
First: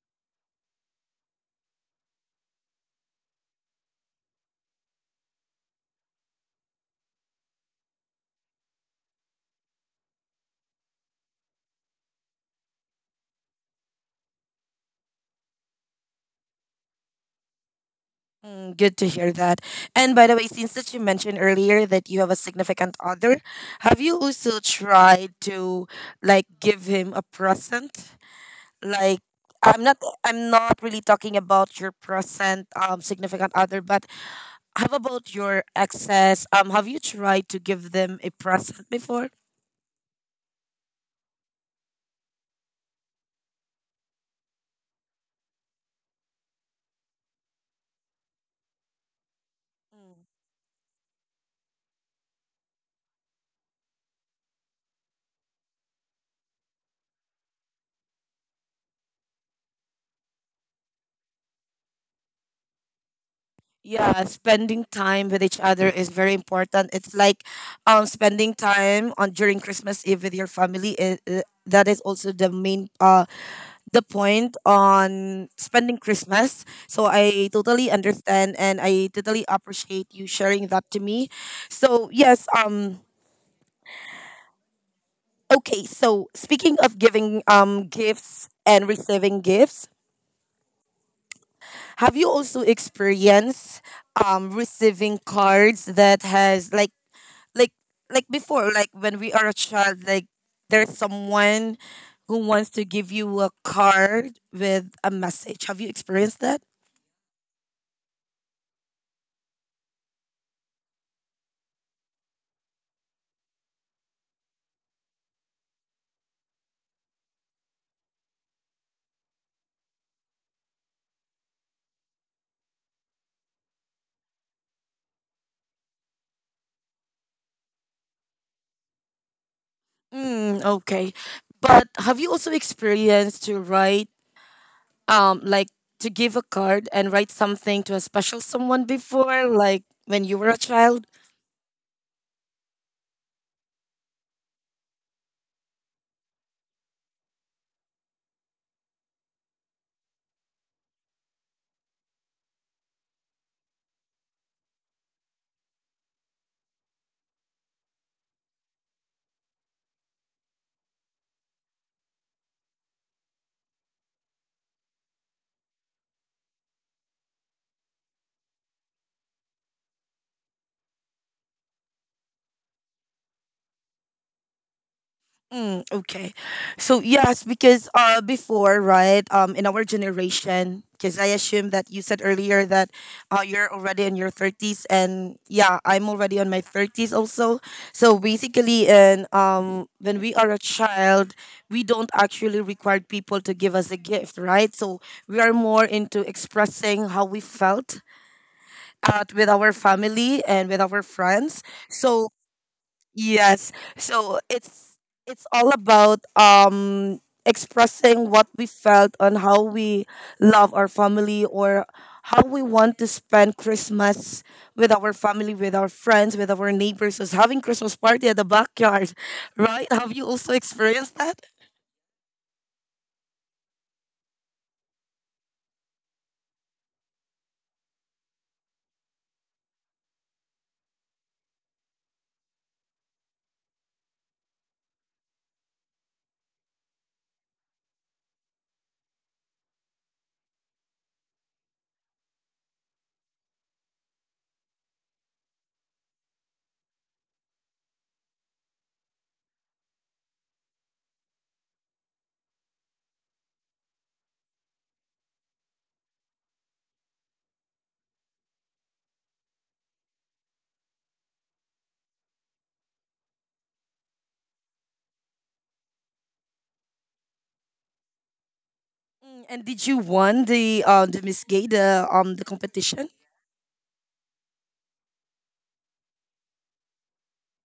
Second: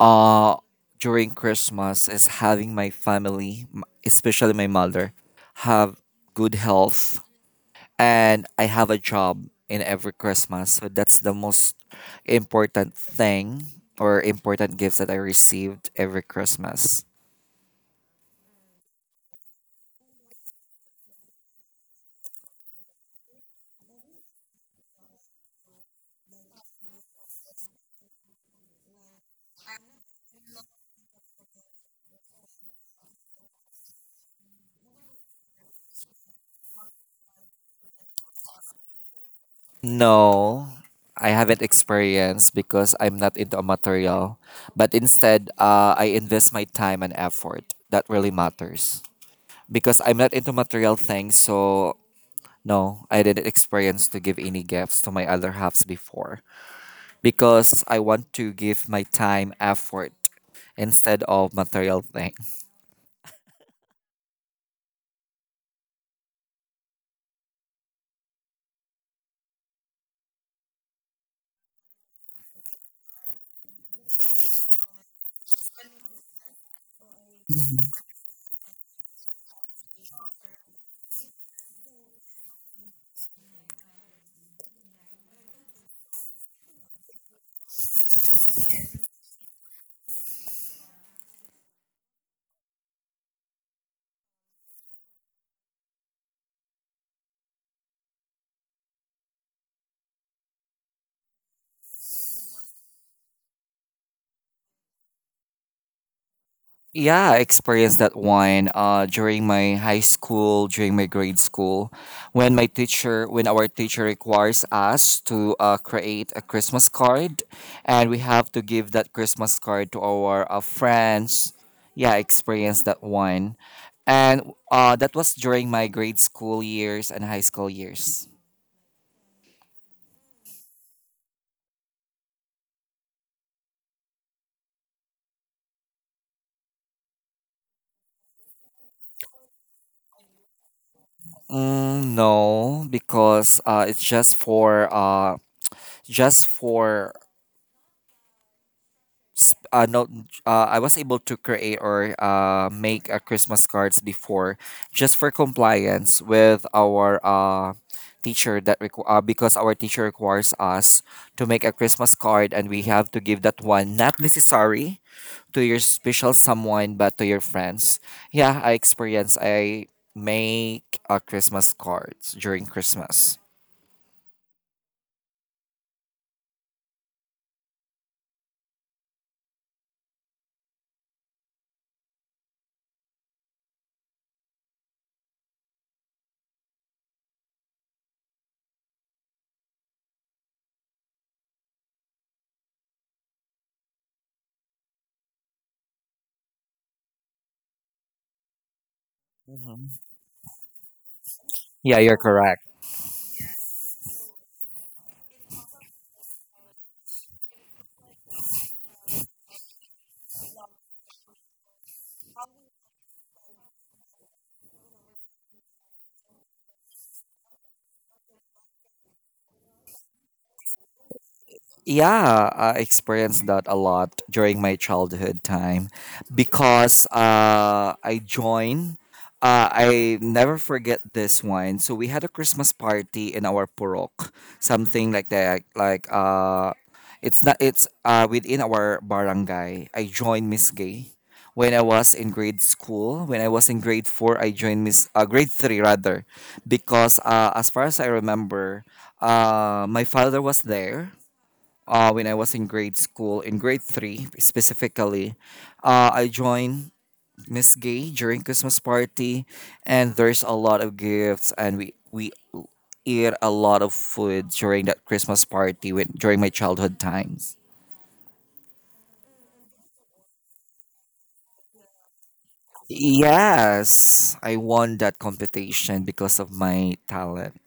Speaker 2: uh during Christmas is having my family, especially my mother have good health, and I have a job in every Christmas. So that's the most important thing or important gifts that I received every Christmas.
Speaker 1: Mm, good to hear that. And by the way, since that you mentioned earlier that you have a significant other, have you also tried to like give him a present? Like, I'm not I'm not really talking about your present, significant other, but how about your exes? Have you tried to give them a present before?
Speaker 2: No, I haven't experienced because I'm not into a material. But instead, I invest my time and effort. That really matters. Because
Speaker 1: Mm.
Speaker 2: I'm not into material things, so no, I didn't experience to give any gifts to my other halves before. Because I want to give my time, effort instead of material thing.
Speaker 1: Yeah, spending time with each other is very important. It's like spending time on during Christmas Eve with your family. That is also the main, the point on spending Christmas. So I totally understand, and I totally appreciate you sharing that to me. So yes, okay, so speaking of giving gifts and receiving gifts, have you also experienced receiving cards that has like, like before, like when we are a child, like there's someone who wants to give you a card with a message. Have you experienced that?
Speaker 2: Yeah, I experienced that one during my high school, during my grade school, when our teacher requires us to create a Christmas card, and we have to give that Christmas card to our friends. Yeah, I experienced that one, and that was during my grade school years and high school years.
Speaker 1: Mm, okay. But have you also experienced to write, like to give a card and write something to a special someone before, like when you were a child?
Speaker 2: No, because it's just for no, I was able to create or make a Christmas cards before, just for compliance with our teacher that because our teacher requires us to make a Christmas card and we have to give that one not necessary to your special someone but to your friends. Yeah, I make a Christmas cards during Christmas.
Speaker 1: Mm, okay. So yes, because before, right, in our generation, because I assume that you said earlier that you're already in your 30s, and yeah, I'm already on my 30s also. So basically, and when we are a child, we don't actually require people to give us a gift, right? So we are more into expressing how we felt at, with our
Speaker 2: Mhm.
Speaker 1: family and with our friends.
Speaker 2: Yeah, you're
Speaker 1: So,
Speaker 2: correct.
Speaker 1: yes. So it's all about expressing what we felt on how we love our family, or how we want to spend Christmas with our family, with our friends, with our neighbors, was having Christmas party at the backyard, right? Have you also experienced that?
Speaker 2: Yeah, I experienced that a lot during my childhood time, because I joined. I never forget this one. So we had a Christmas party in our purok, something like that. Like, it's not, it's, within our barangay. I joined Miss Gay when I was in grade school. When I was in grade 4, I joined Miss grade 3 rather, because as far as I remember, my father was there when I was in grade school, in grade 3 specifically, I joined Miss Gay during Christmas party, and there's a lot of gifts, and we eat a lot of food during that Christmas party when, during my childhood times.
Speaker 1: Mm, and did you won the Miss Gay, the competition?
Speaker 2: Yes, I won that competition because of my talent.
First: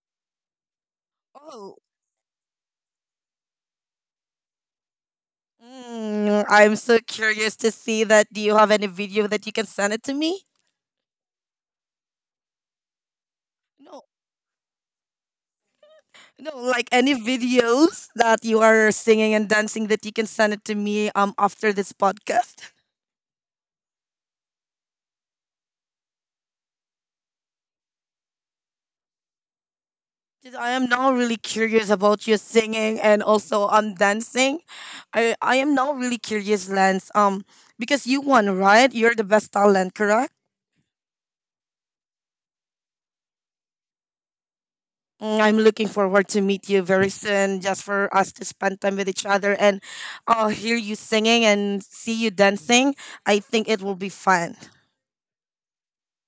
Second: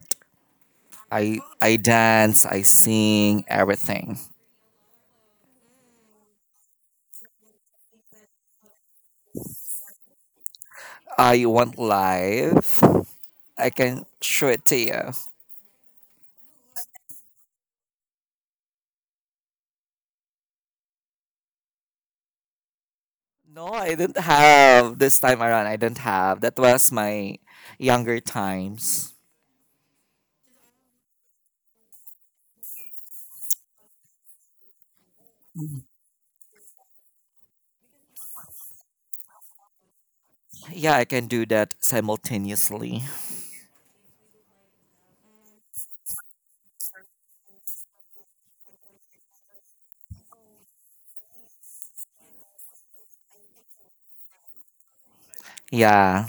Speaker 2: I
Speaker 1: Oh,
Speaker 2: dance, I sing, everything.
Speaker 1: mm, I'm so curious to see that. Do you have any video that you can send it to me?
Speaker 2: I want live. I
Speaker 1: No.
Speaker 2: can show it to you.
Speaker 1: No, like any videos that you are singing and dancing that you can send it to me after this podcast.
Speaker 2: No, I didn't have this time around. I didn't have. That was my younger times.
Speaker 1: 'Cause I am now really curious about your singing, and also dancing. I am now really curious, Lance. Because you won, right? You're the best talent, correct?
Speaker 2: Yeah, I can do that simultaneously.
Speaker 1: Mm, I'm looking forward to meet you very soon, just for us to spend time with each other and I'll hear you singing and see you dancing. I think it will be fun.
Speaker 2: Yeah.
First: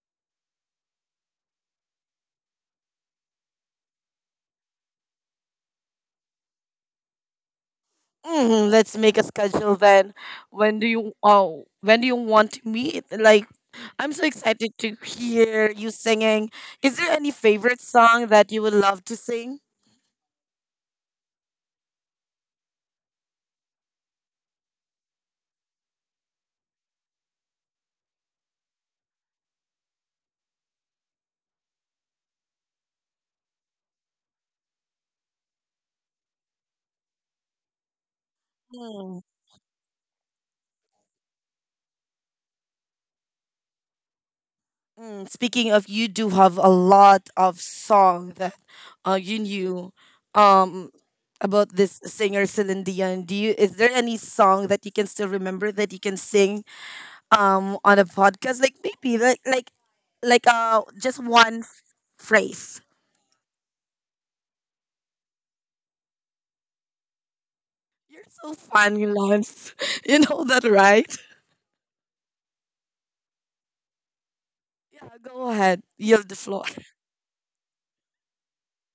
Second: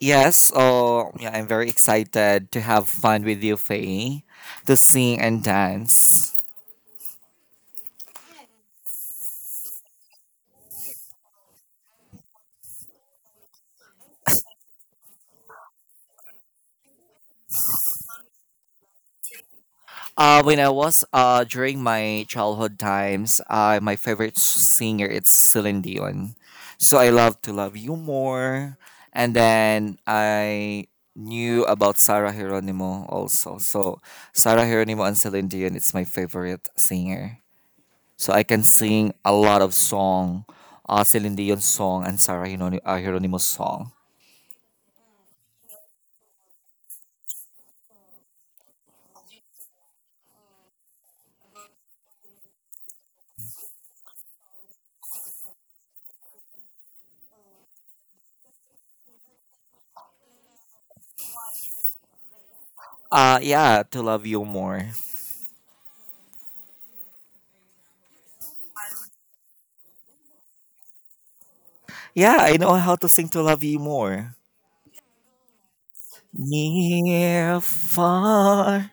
Speaker 2: Yes. Oh, yeah. I'm very excited to have fun with you, Faye, to sing and dance.
Speaker 1: Mm, let's make a schedule then. When do you when do you want to meet? Like I'm so excited to hear you singing. Is there any favorite song that you would love to sing?
Speaker 2: When I was during my childhood times, my favorite singer it's Celine Dion. So I love to love you more, and then I knew about Sarah Geronimo also. So Sarah Geronimo and Celine Dion, it's my favorite singer. So I can sing
Speaker 1: Mm,
Speaker 2: a lot of song, Celine Dion song and Sarah Geronimo, Geronimo song.
Speaker 1: mm. Speaking of, you do have a lot of song that you knew um, about this singer Celine Dion. Do you? Is there any song that you can still remember that you can sing on a podcast? Like maybe just one phrase.
Speaker 2: Yeah, to love you more.
Speaker 1: You're so funny, Lance. You know that, right?
Speaker 2: Yeah, I know how to sing to love you more.
Speaker 1: Yeah, go ahead. You have the floor.
Speaker 2: Near, far,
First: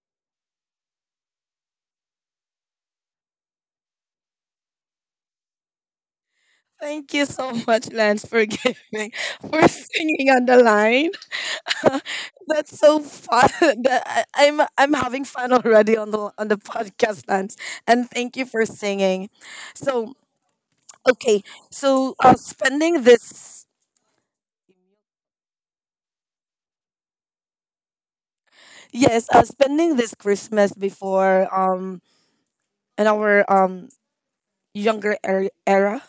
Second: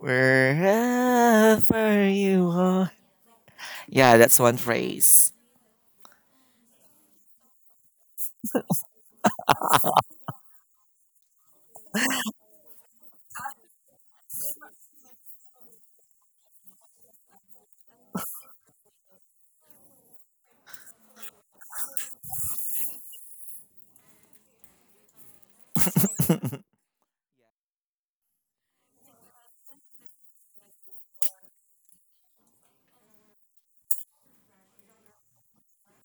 Speaker 2: wherever you are. Yeah, that's one phrase.
Speaker 1: Thank you so much, Lance, for giving for singing on the line. That's so fun. I'm having fun already on the podcast, Lance. And thank you for singing. So okay, so spending this Christmas before in our younger era.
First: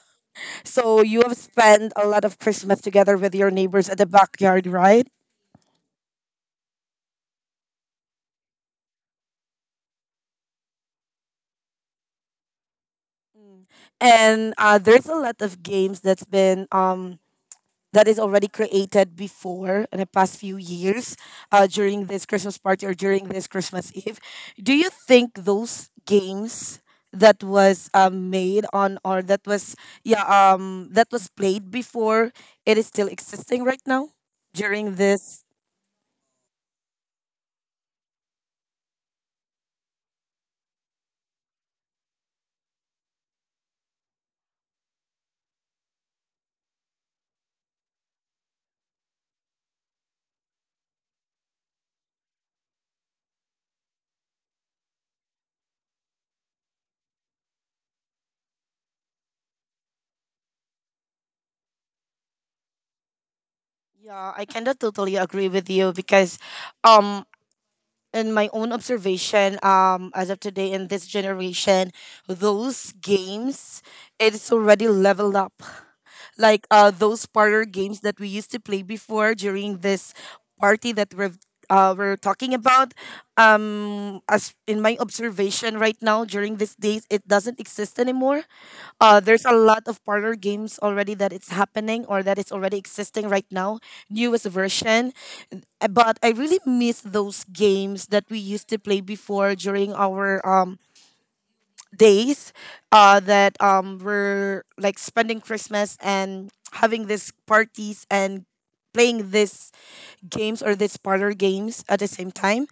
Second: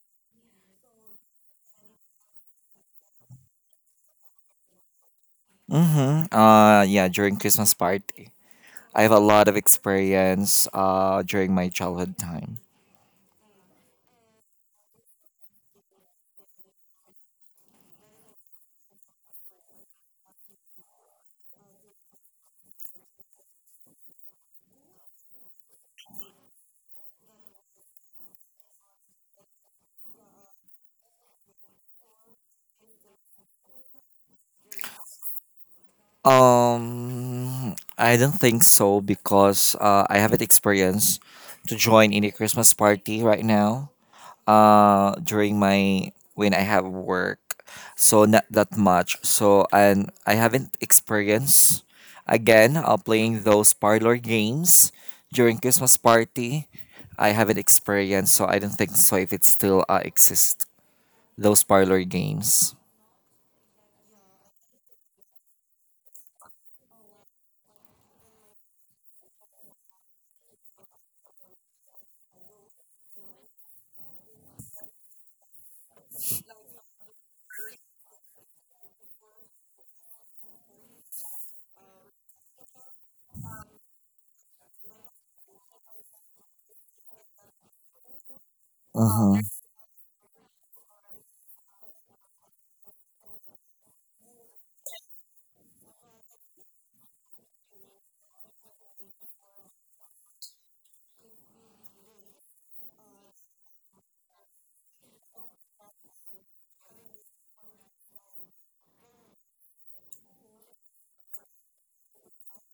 Speaker 1: So you have spent a lot of Christmas together with your neighbors at the backyard, right?
Speaker 2: Mm-hmm. Yeah, during Christmas party, I have a lot of experience. During my childhood time.
Speaker 1: Mm. And there's a lot of games that's been that is already created before in the past few years during this Christmas party or during this Christmas Eve. Do you think those games that was made on or that was yeah that was played before, it is still existing right now during this?
Speaker 2: Um, I don't think so because I haven't experienced to join any Christmas party right now, during my when I have work. So not that much. So and I haven't experienced again, playing those parlor games during Christmas party. I haven't experienced, so I don't think so if it still exists. Those parlor games.
Speaker 1: Yeah, I kinda totally agree with you because um in my own observation, as of today in this generation, those games, it's already leveled up, like those parlor games that we used to play before during this party that we're talking about. As in my observation right now during these days, it doesn't exist anymore. There's a
Speaker 2: Mm-hmm.
Speaker 1: lot of parlor games already that it's happening or that it's already existing right now, newest version. Uh, But I really miss those games that we used to play before during our days that were like spending Christmas and having these parties and playing these games or these parlor games at the same time.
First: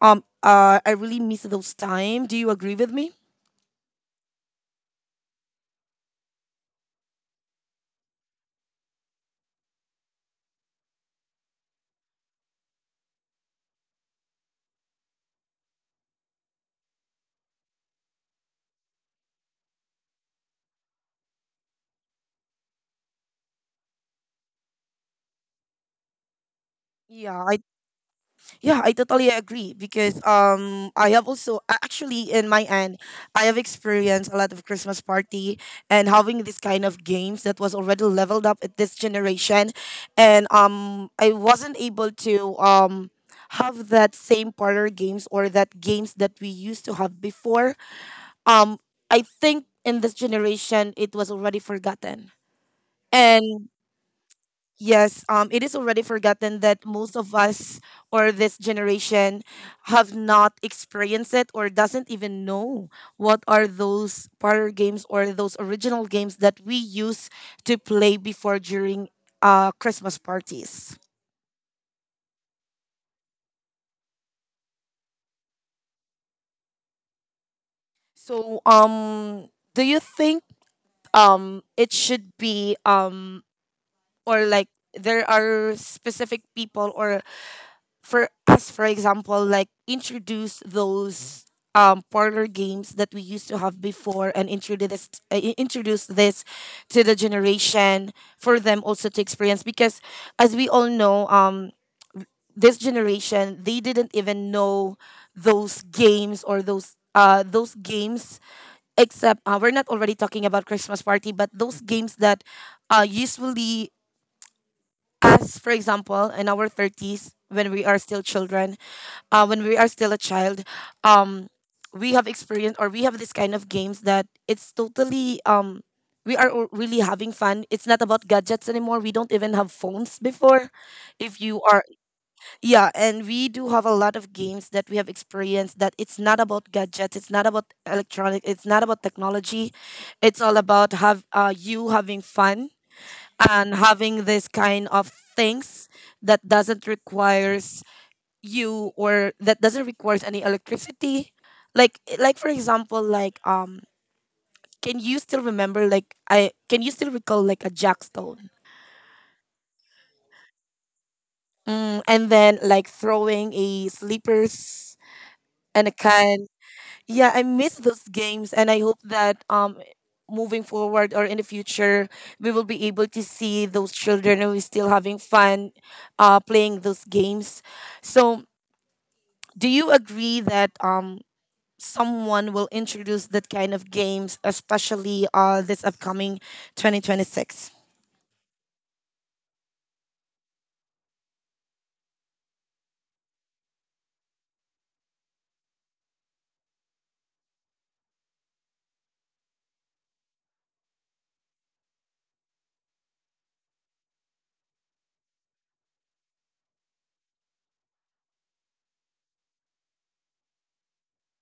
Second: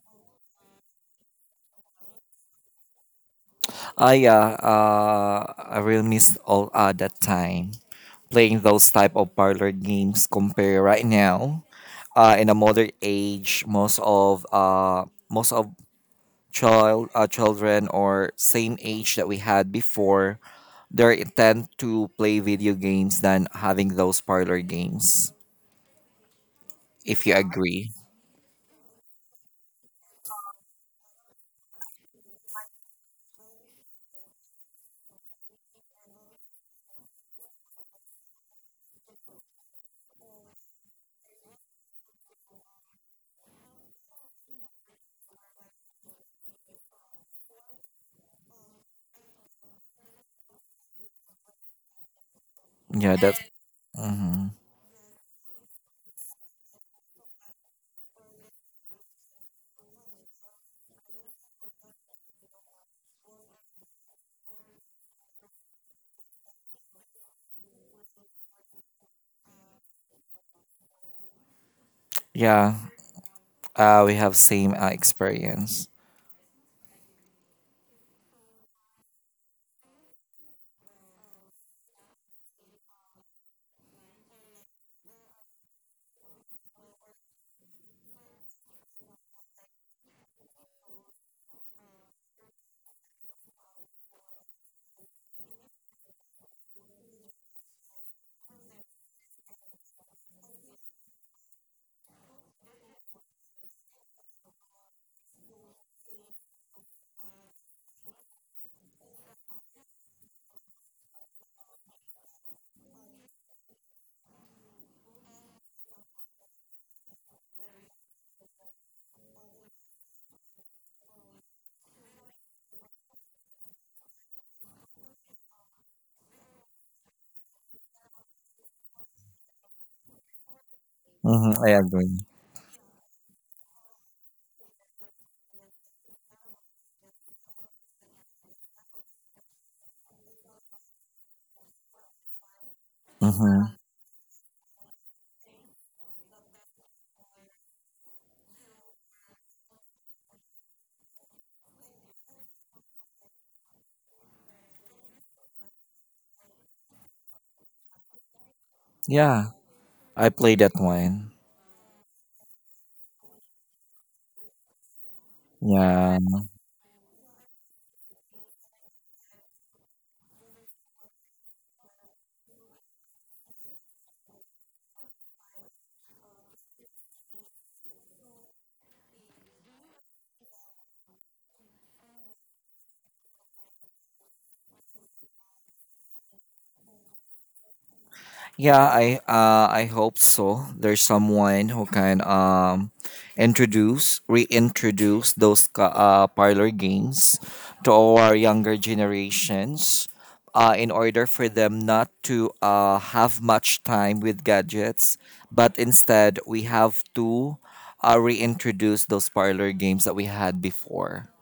Speaker 1: I really miss those time. Do you agree with me?
Speaker 2: Ah, yeah, I really missed all that time playing those type of parlor games compare right now, in a modern age, most of child, children or same age that we had before, they tend to play video games than having those parlor games. If you
Speaker 1: Yeah, I
Speaker 2: agree,
Speaker 1: Yeah, I totally agree because I have also actually in my end I have experienced a lot of Christmas party and having this kind of games that was already leveled up at this generation, and I wasn't able to have that same parlor games or that games that we used to have before. Um I think in this generation it was already forgotten.
Speaker 2: yeah, that,
Speaker 1: And
Speaker 2: hmm,
Speaker 1: yes, it is already forgotten that most of us or this generation have not experienced it or doesn't even know what are those parlor games or those original games that we used to play before during Christmas parties.
Speaker 2: yeah. We have same experience.
Speaker 1: So, do you think it should be or like there are specific people or for us, for example, like introduce those parlor games that we used to have before and introduce this introduce this to the generation for them also to experience? Because as we all know, this generation, they didn't even know those games or those games. Except we're not already talking about Christmas party, but those games that usually, as for example, in our 30s when we are still children, when we are still a child, um, we have experienced or we have this kind of games that it's totally we are really having fun. It's not about gadgets anymore. We don't even have phones before, if you
Speaker 2: Mm-hmm, I
Speaker 1: are.
Speaker 2: agree.
Speaker 1: Yeah, and we do have a lot of games that we have experienced that it's not about gadgets, it's not about electronic, it's not about technology. It's all about have you having fun
Speaker 2: Mm-hmm.
Speaker 1: and having this kind of things that doesn't requires you or that doesn't requires any electricity. Like for example, like can you still remember, like I can you still recall like a jackstone?
Speaker 2: Yeah, I played that one.
Speaker 1: Mm, and then like throwing a sleepers and a
Speaker 2: Yeah.
Speaker 1: can. Yeah, I miss those games, and I hope that moving forward or in the future, we will be able to see those children who is still having fun, playing those games. So, do you agree that someone will introduce that kind of games, especially this upcoming 2026?
Speaker 2: Yeah, I hope so. There's someone who can introduce reintroduce those parlor games to our younger generations in order for them not to have much time with gadgets, but instead we have to reintroduce those parlor games that we had before.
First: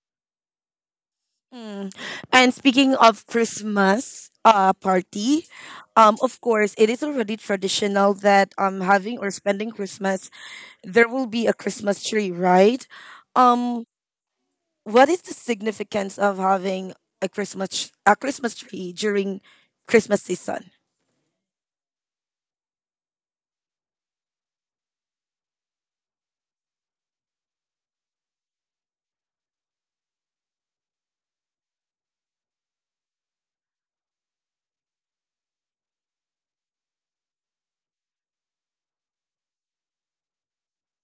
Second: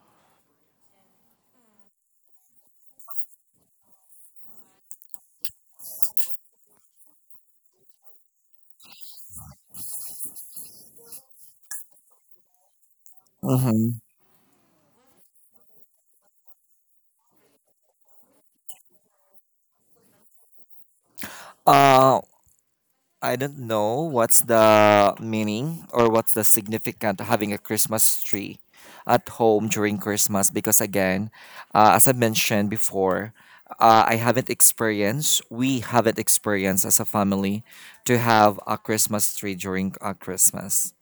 Speaker 1: Mm. And speaking of Christmas party, of course, it is already traditional that, having or spending Christmas, there will be a Christmas tree, right? Um,
Speaker 2: Mm-hmm.
Speaker 1: what is the significance of having a Christmas tree during Christmas season?
Speaker 2: Uh, I don't know what's the meaning or what's the significance of having a Christmas tree at home during Christmas because, again, as I mentioned before, I haven't experienced, we haven't experienced as a family to have a Christmas tree during Christmas.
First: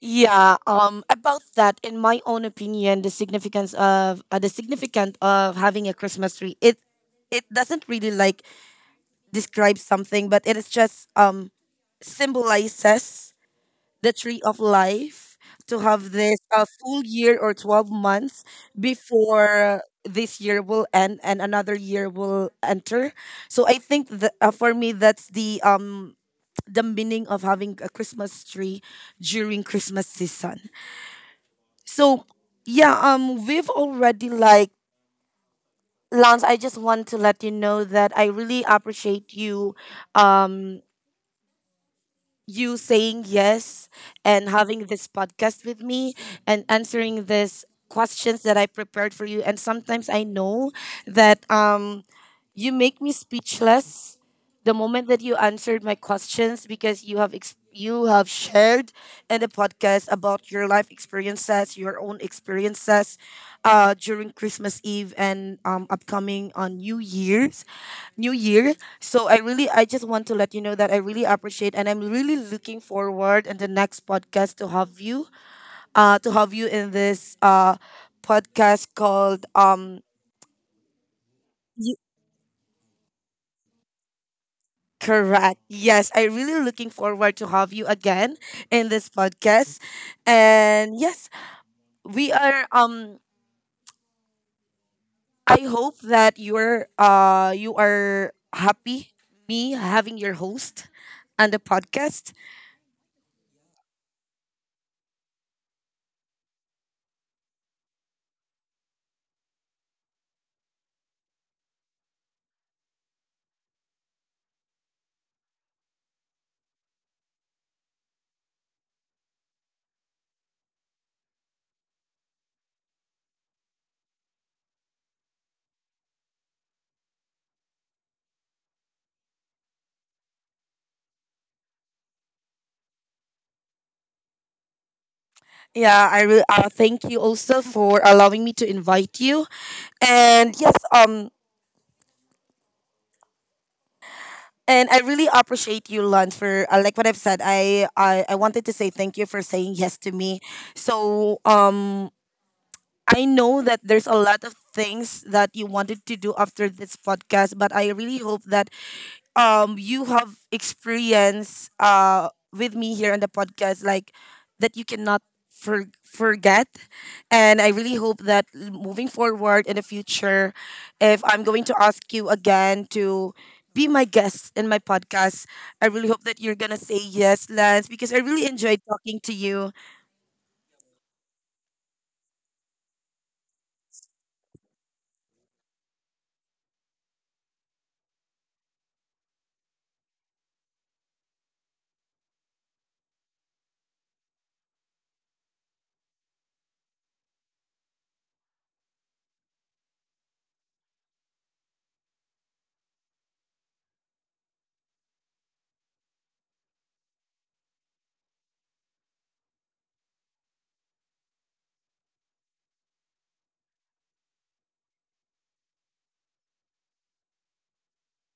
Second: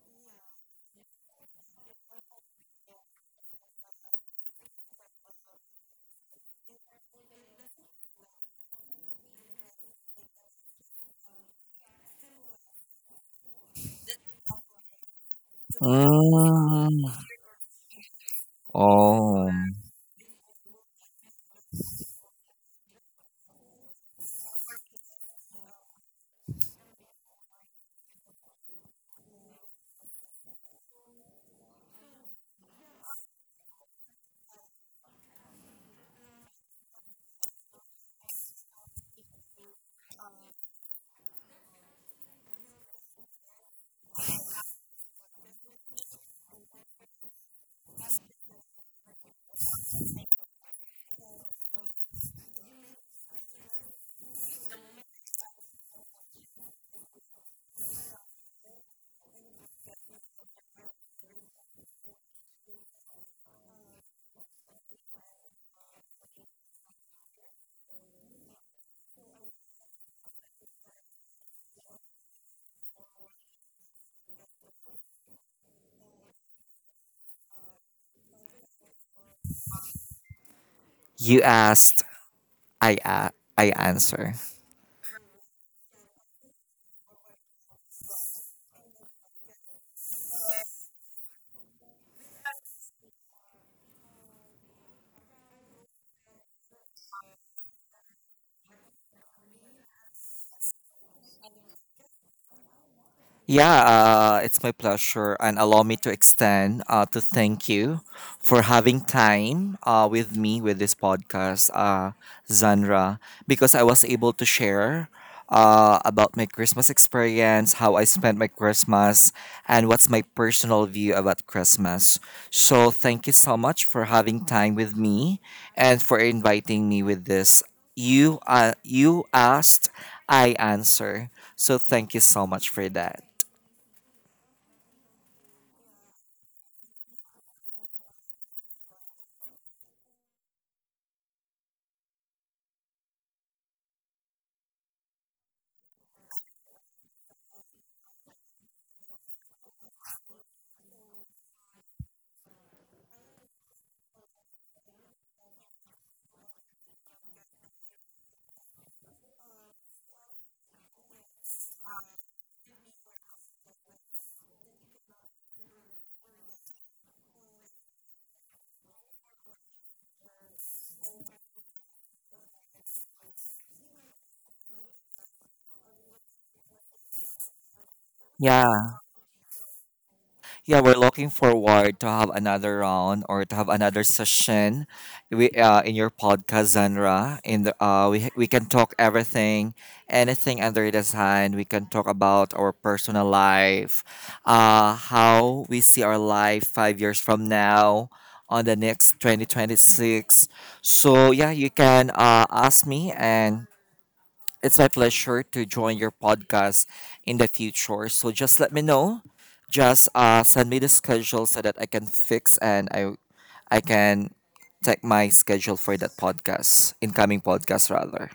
Speaker 1: Yeah, about that, in my own opinion, the significance of the significant of having a Christmas tree, it doesn't really like describe something, but it is just symbolizes the tree of life. To have this full
Speaker 2: Mm.
Speaker 1: year or 12 months
Speaker 2: Oh,
Speaker 1: before this year will end and another year will enter. So I think that, for me, that's the meaning of having a Christmas tree during Christmas season. So yeah, we've already like, Lance, I just want to let you know that I really appreciate you, um you saying yes and having this podcast with me and answering these questions that I prepared for you. And sometimes I know that, you make me speechless the moment that you answered my questions, because you have you have shared in the podcast about your life experiences, your own experiences during Christmas Eve and, upcoming on New Year's, New Year. So I really, I just want to let you know that I really appreciate and I'm really looking forward in the next podcast to have you in this podcast called,
Speaker 2: you asked, I, a- I answer.
Speaker 1: correct. Yes, I really looking forward to have you again in this podcast. And yes, we are I hope that you are happy me having your host on the podcast.
Speaker 2: Yeah, it's my pleasure, and allow me to extend to thank you for having time with me with this podcast, Zandra, because I was able to share about my Christmas experience, how I spent my Christmas, and what's my personal view about Christmas. So, thank you so much for having time with me and for inviting me with this. You asked, I answer. So, thank you so much for that.
Speaker 1: Yeah, thank you also for allowing me to invite you. And yes, and I really appreciate you, Lon, for like what I've said. I wanted to say thank you for saying yes to me. So I know that there's a lot of things that you wanted to do after this podcast, but I really hope that you have experience with me here on the podcast like that you cannot forget. And I really hope that moving forward in the future, if I'm going to ask you again to be my guest in my podcast, I really hope that you're going to say yes, Lance, because I really enjoyed
Speaker 2: Yeah,
Speaker 1: talking to you.
Speaker 2: yeah, we're looking forward to have another round or to have another session. We, in your podcast genre, In the we can talk everything, anything under the sun. We can talk about our personal life, how we see our life 5 years from now, on the next 2026. So yeah, you can ask me and it's my pleasure to join your podcast in the future. So just let me know. Just send me the schedule so that I can fix and I can take my schedule for that podcast, incoming podcast rather.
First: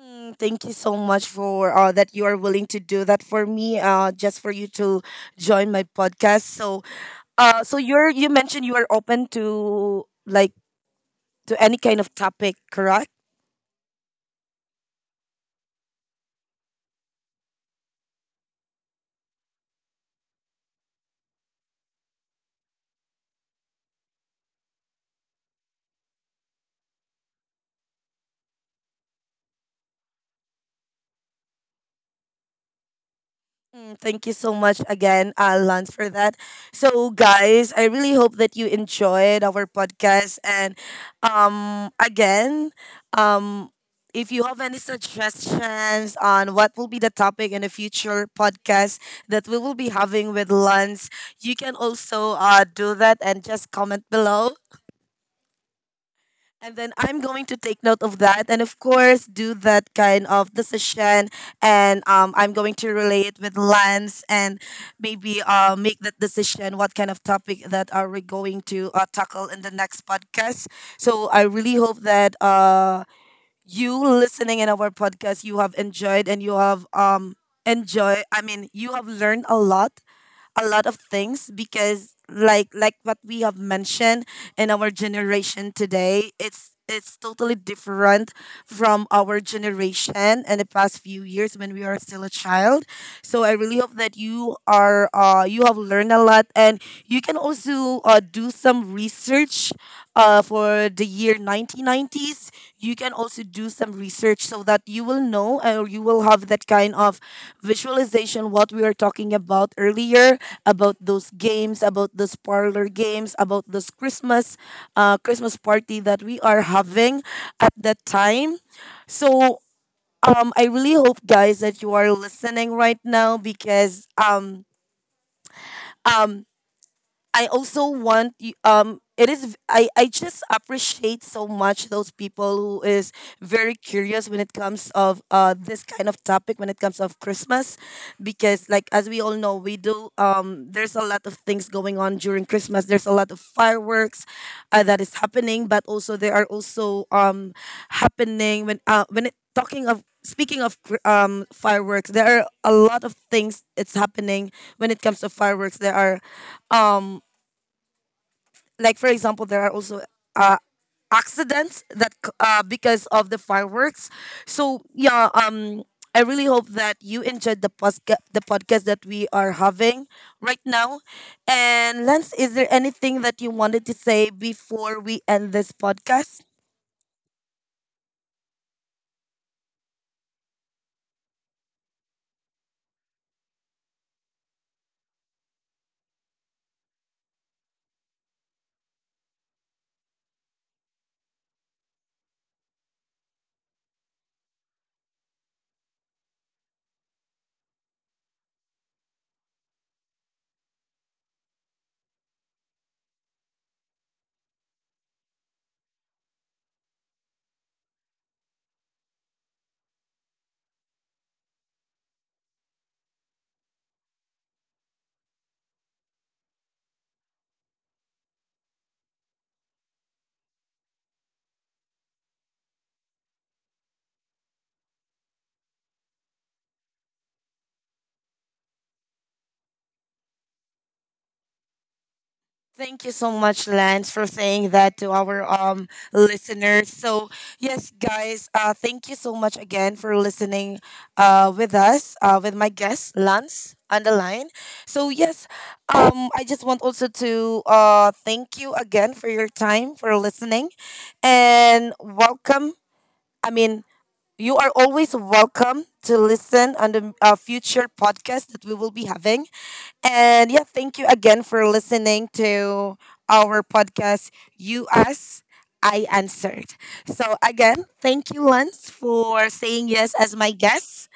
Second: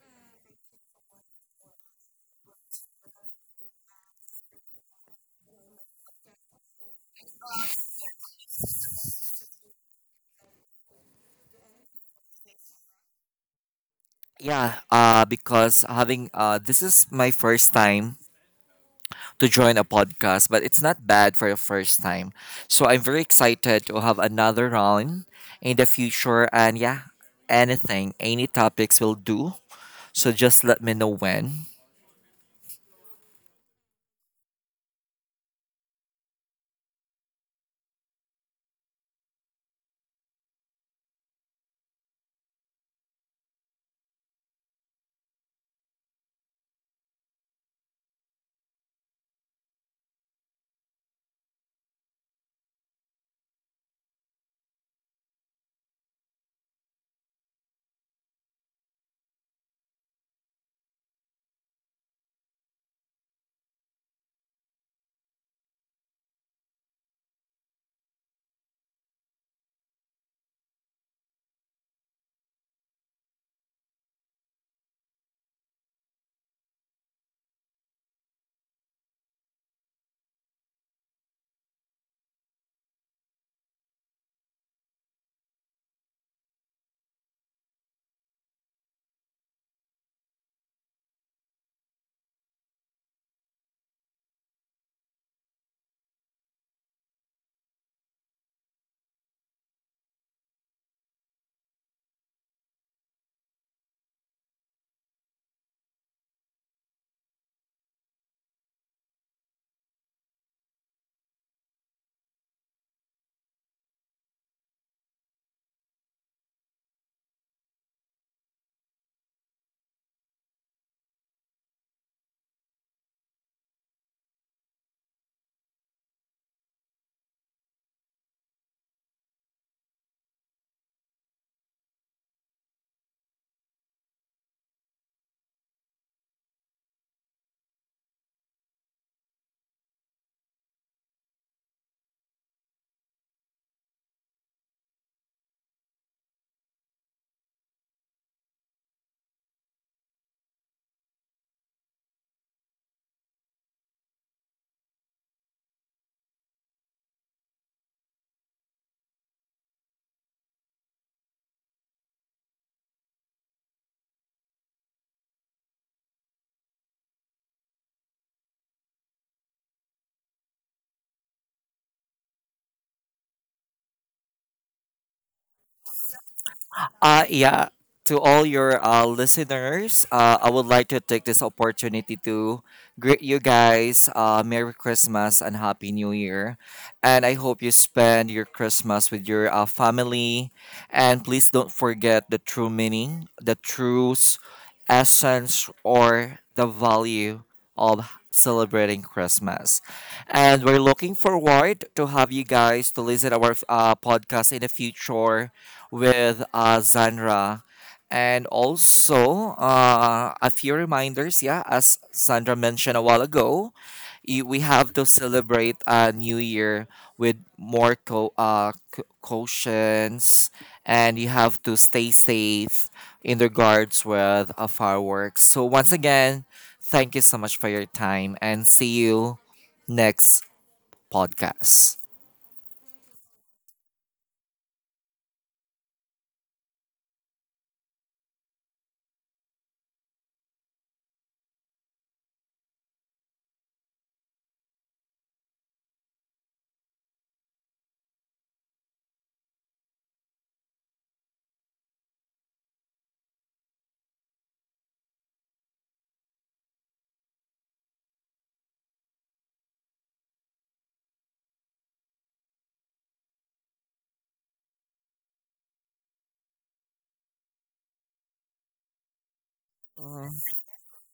Speaker 1: Mm, thank you so much for that you are willing to do that for me, just for you to join my podcast. So you mentioned you are open to like to any kind of topic, correct?
Speaker 2: Yeah, because having this is my first time to join a podcast, but it's not bad for a first time. So I'm very excited to have another round in the future, and yeah, anything, any topics will do. So just let me know when.
Speaker 1: Mm, thank you so much again, Lance, for that. So, guys, I really hope that you enjoyed our podcast. And um, again, um, if you have any suggestions on what will be the topic in a future podcast that we will be having with Lance, you can also do that and just comment below. And then I'm going to take note of that, and of course do that kind of decision. And I'm going to relate with Lance and maybe make that decision what kind of topic that are we going to tackle in the next podcast. So I really hope that you listening in our podcast, you have enjoyed and you have enjoy I mean you have learned a lot, a lot of things, because like what we have mentioned in our generation today, it's totally different from our generation in the past few years when we are still a child. So I really hope that you are, you have learned a lot. And you can also do some research for the year 1990s. You can also do some research so that you will know, or you will have that kind of visualization what we were talking about earlier, about those games, about those parlor games, about those Christmas Christmas party that we are having at that time. So, I really hope, guys, that you are listening right now, because um, I also want you, it is I just appreciate so much those people who is very curious when it comes of this kind of topic, when it comes of Christmas, because like, as we all know, we do, there's a lot of things going on during Christmas. There's a lot of fireworks that is happening, but also there are also happening when it talking of speaking of fireworks, there are a lot of things it's happening. When it comes to fireworks, there are um like for example, there are also uh, accidents that because of the fireworks. So yeah, I really hope that you enjoyed the the podcast that we are having right now. And Lance, is there anything that you wanted to say before we end this podcast?
Speaker 2: Yeah. To all your listeners, I would like to take this opportunity to greet you guys. Merry Christmas and Happy New Year. And I hope you spend your Christmas with your family. And please don't forget the true meaning, the essence, or the value of celebrating Christmas. And we're looking forward to have you guys to listen our podcast in the future with Zandra. And also, a few reminders. Yeah, as Sandra mentioned a while ago, we have to celebrate a new year with more cautions, and you have to stay safe in regards with fireworks. So once again, thank you so much for your time, and see you next podcast.
Speaker 1: Thank you so much, Lance, for saying that to our listeners. So yes, guys, thank you so much again for listening, with my guest Lance on the line. So yes, I just want also to thank you again for your time for listening, and welcome. I mean, you are always welcome to listen on the future podcast that we will be having. And yeah, thank you again for listening to our podcast, You Asked, I Answered. So, again, thank you, Lance, for saying yes as my guest.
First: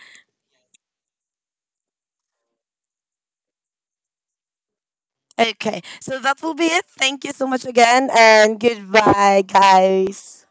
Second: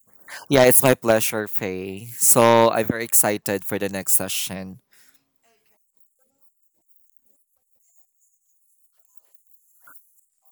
Speaker 2: Yeah, it's my pleasure, Faye. So I'm very excited for the next session.
Speaker 1: Okay, so that will be it. Thank you so much again, and goodbye, guys.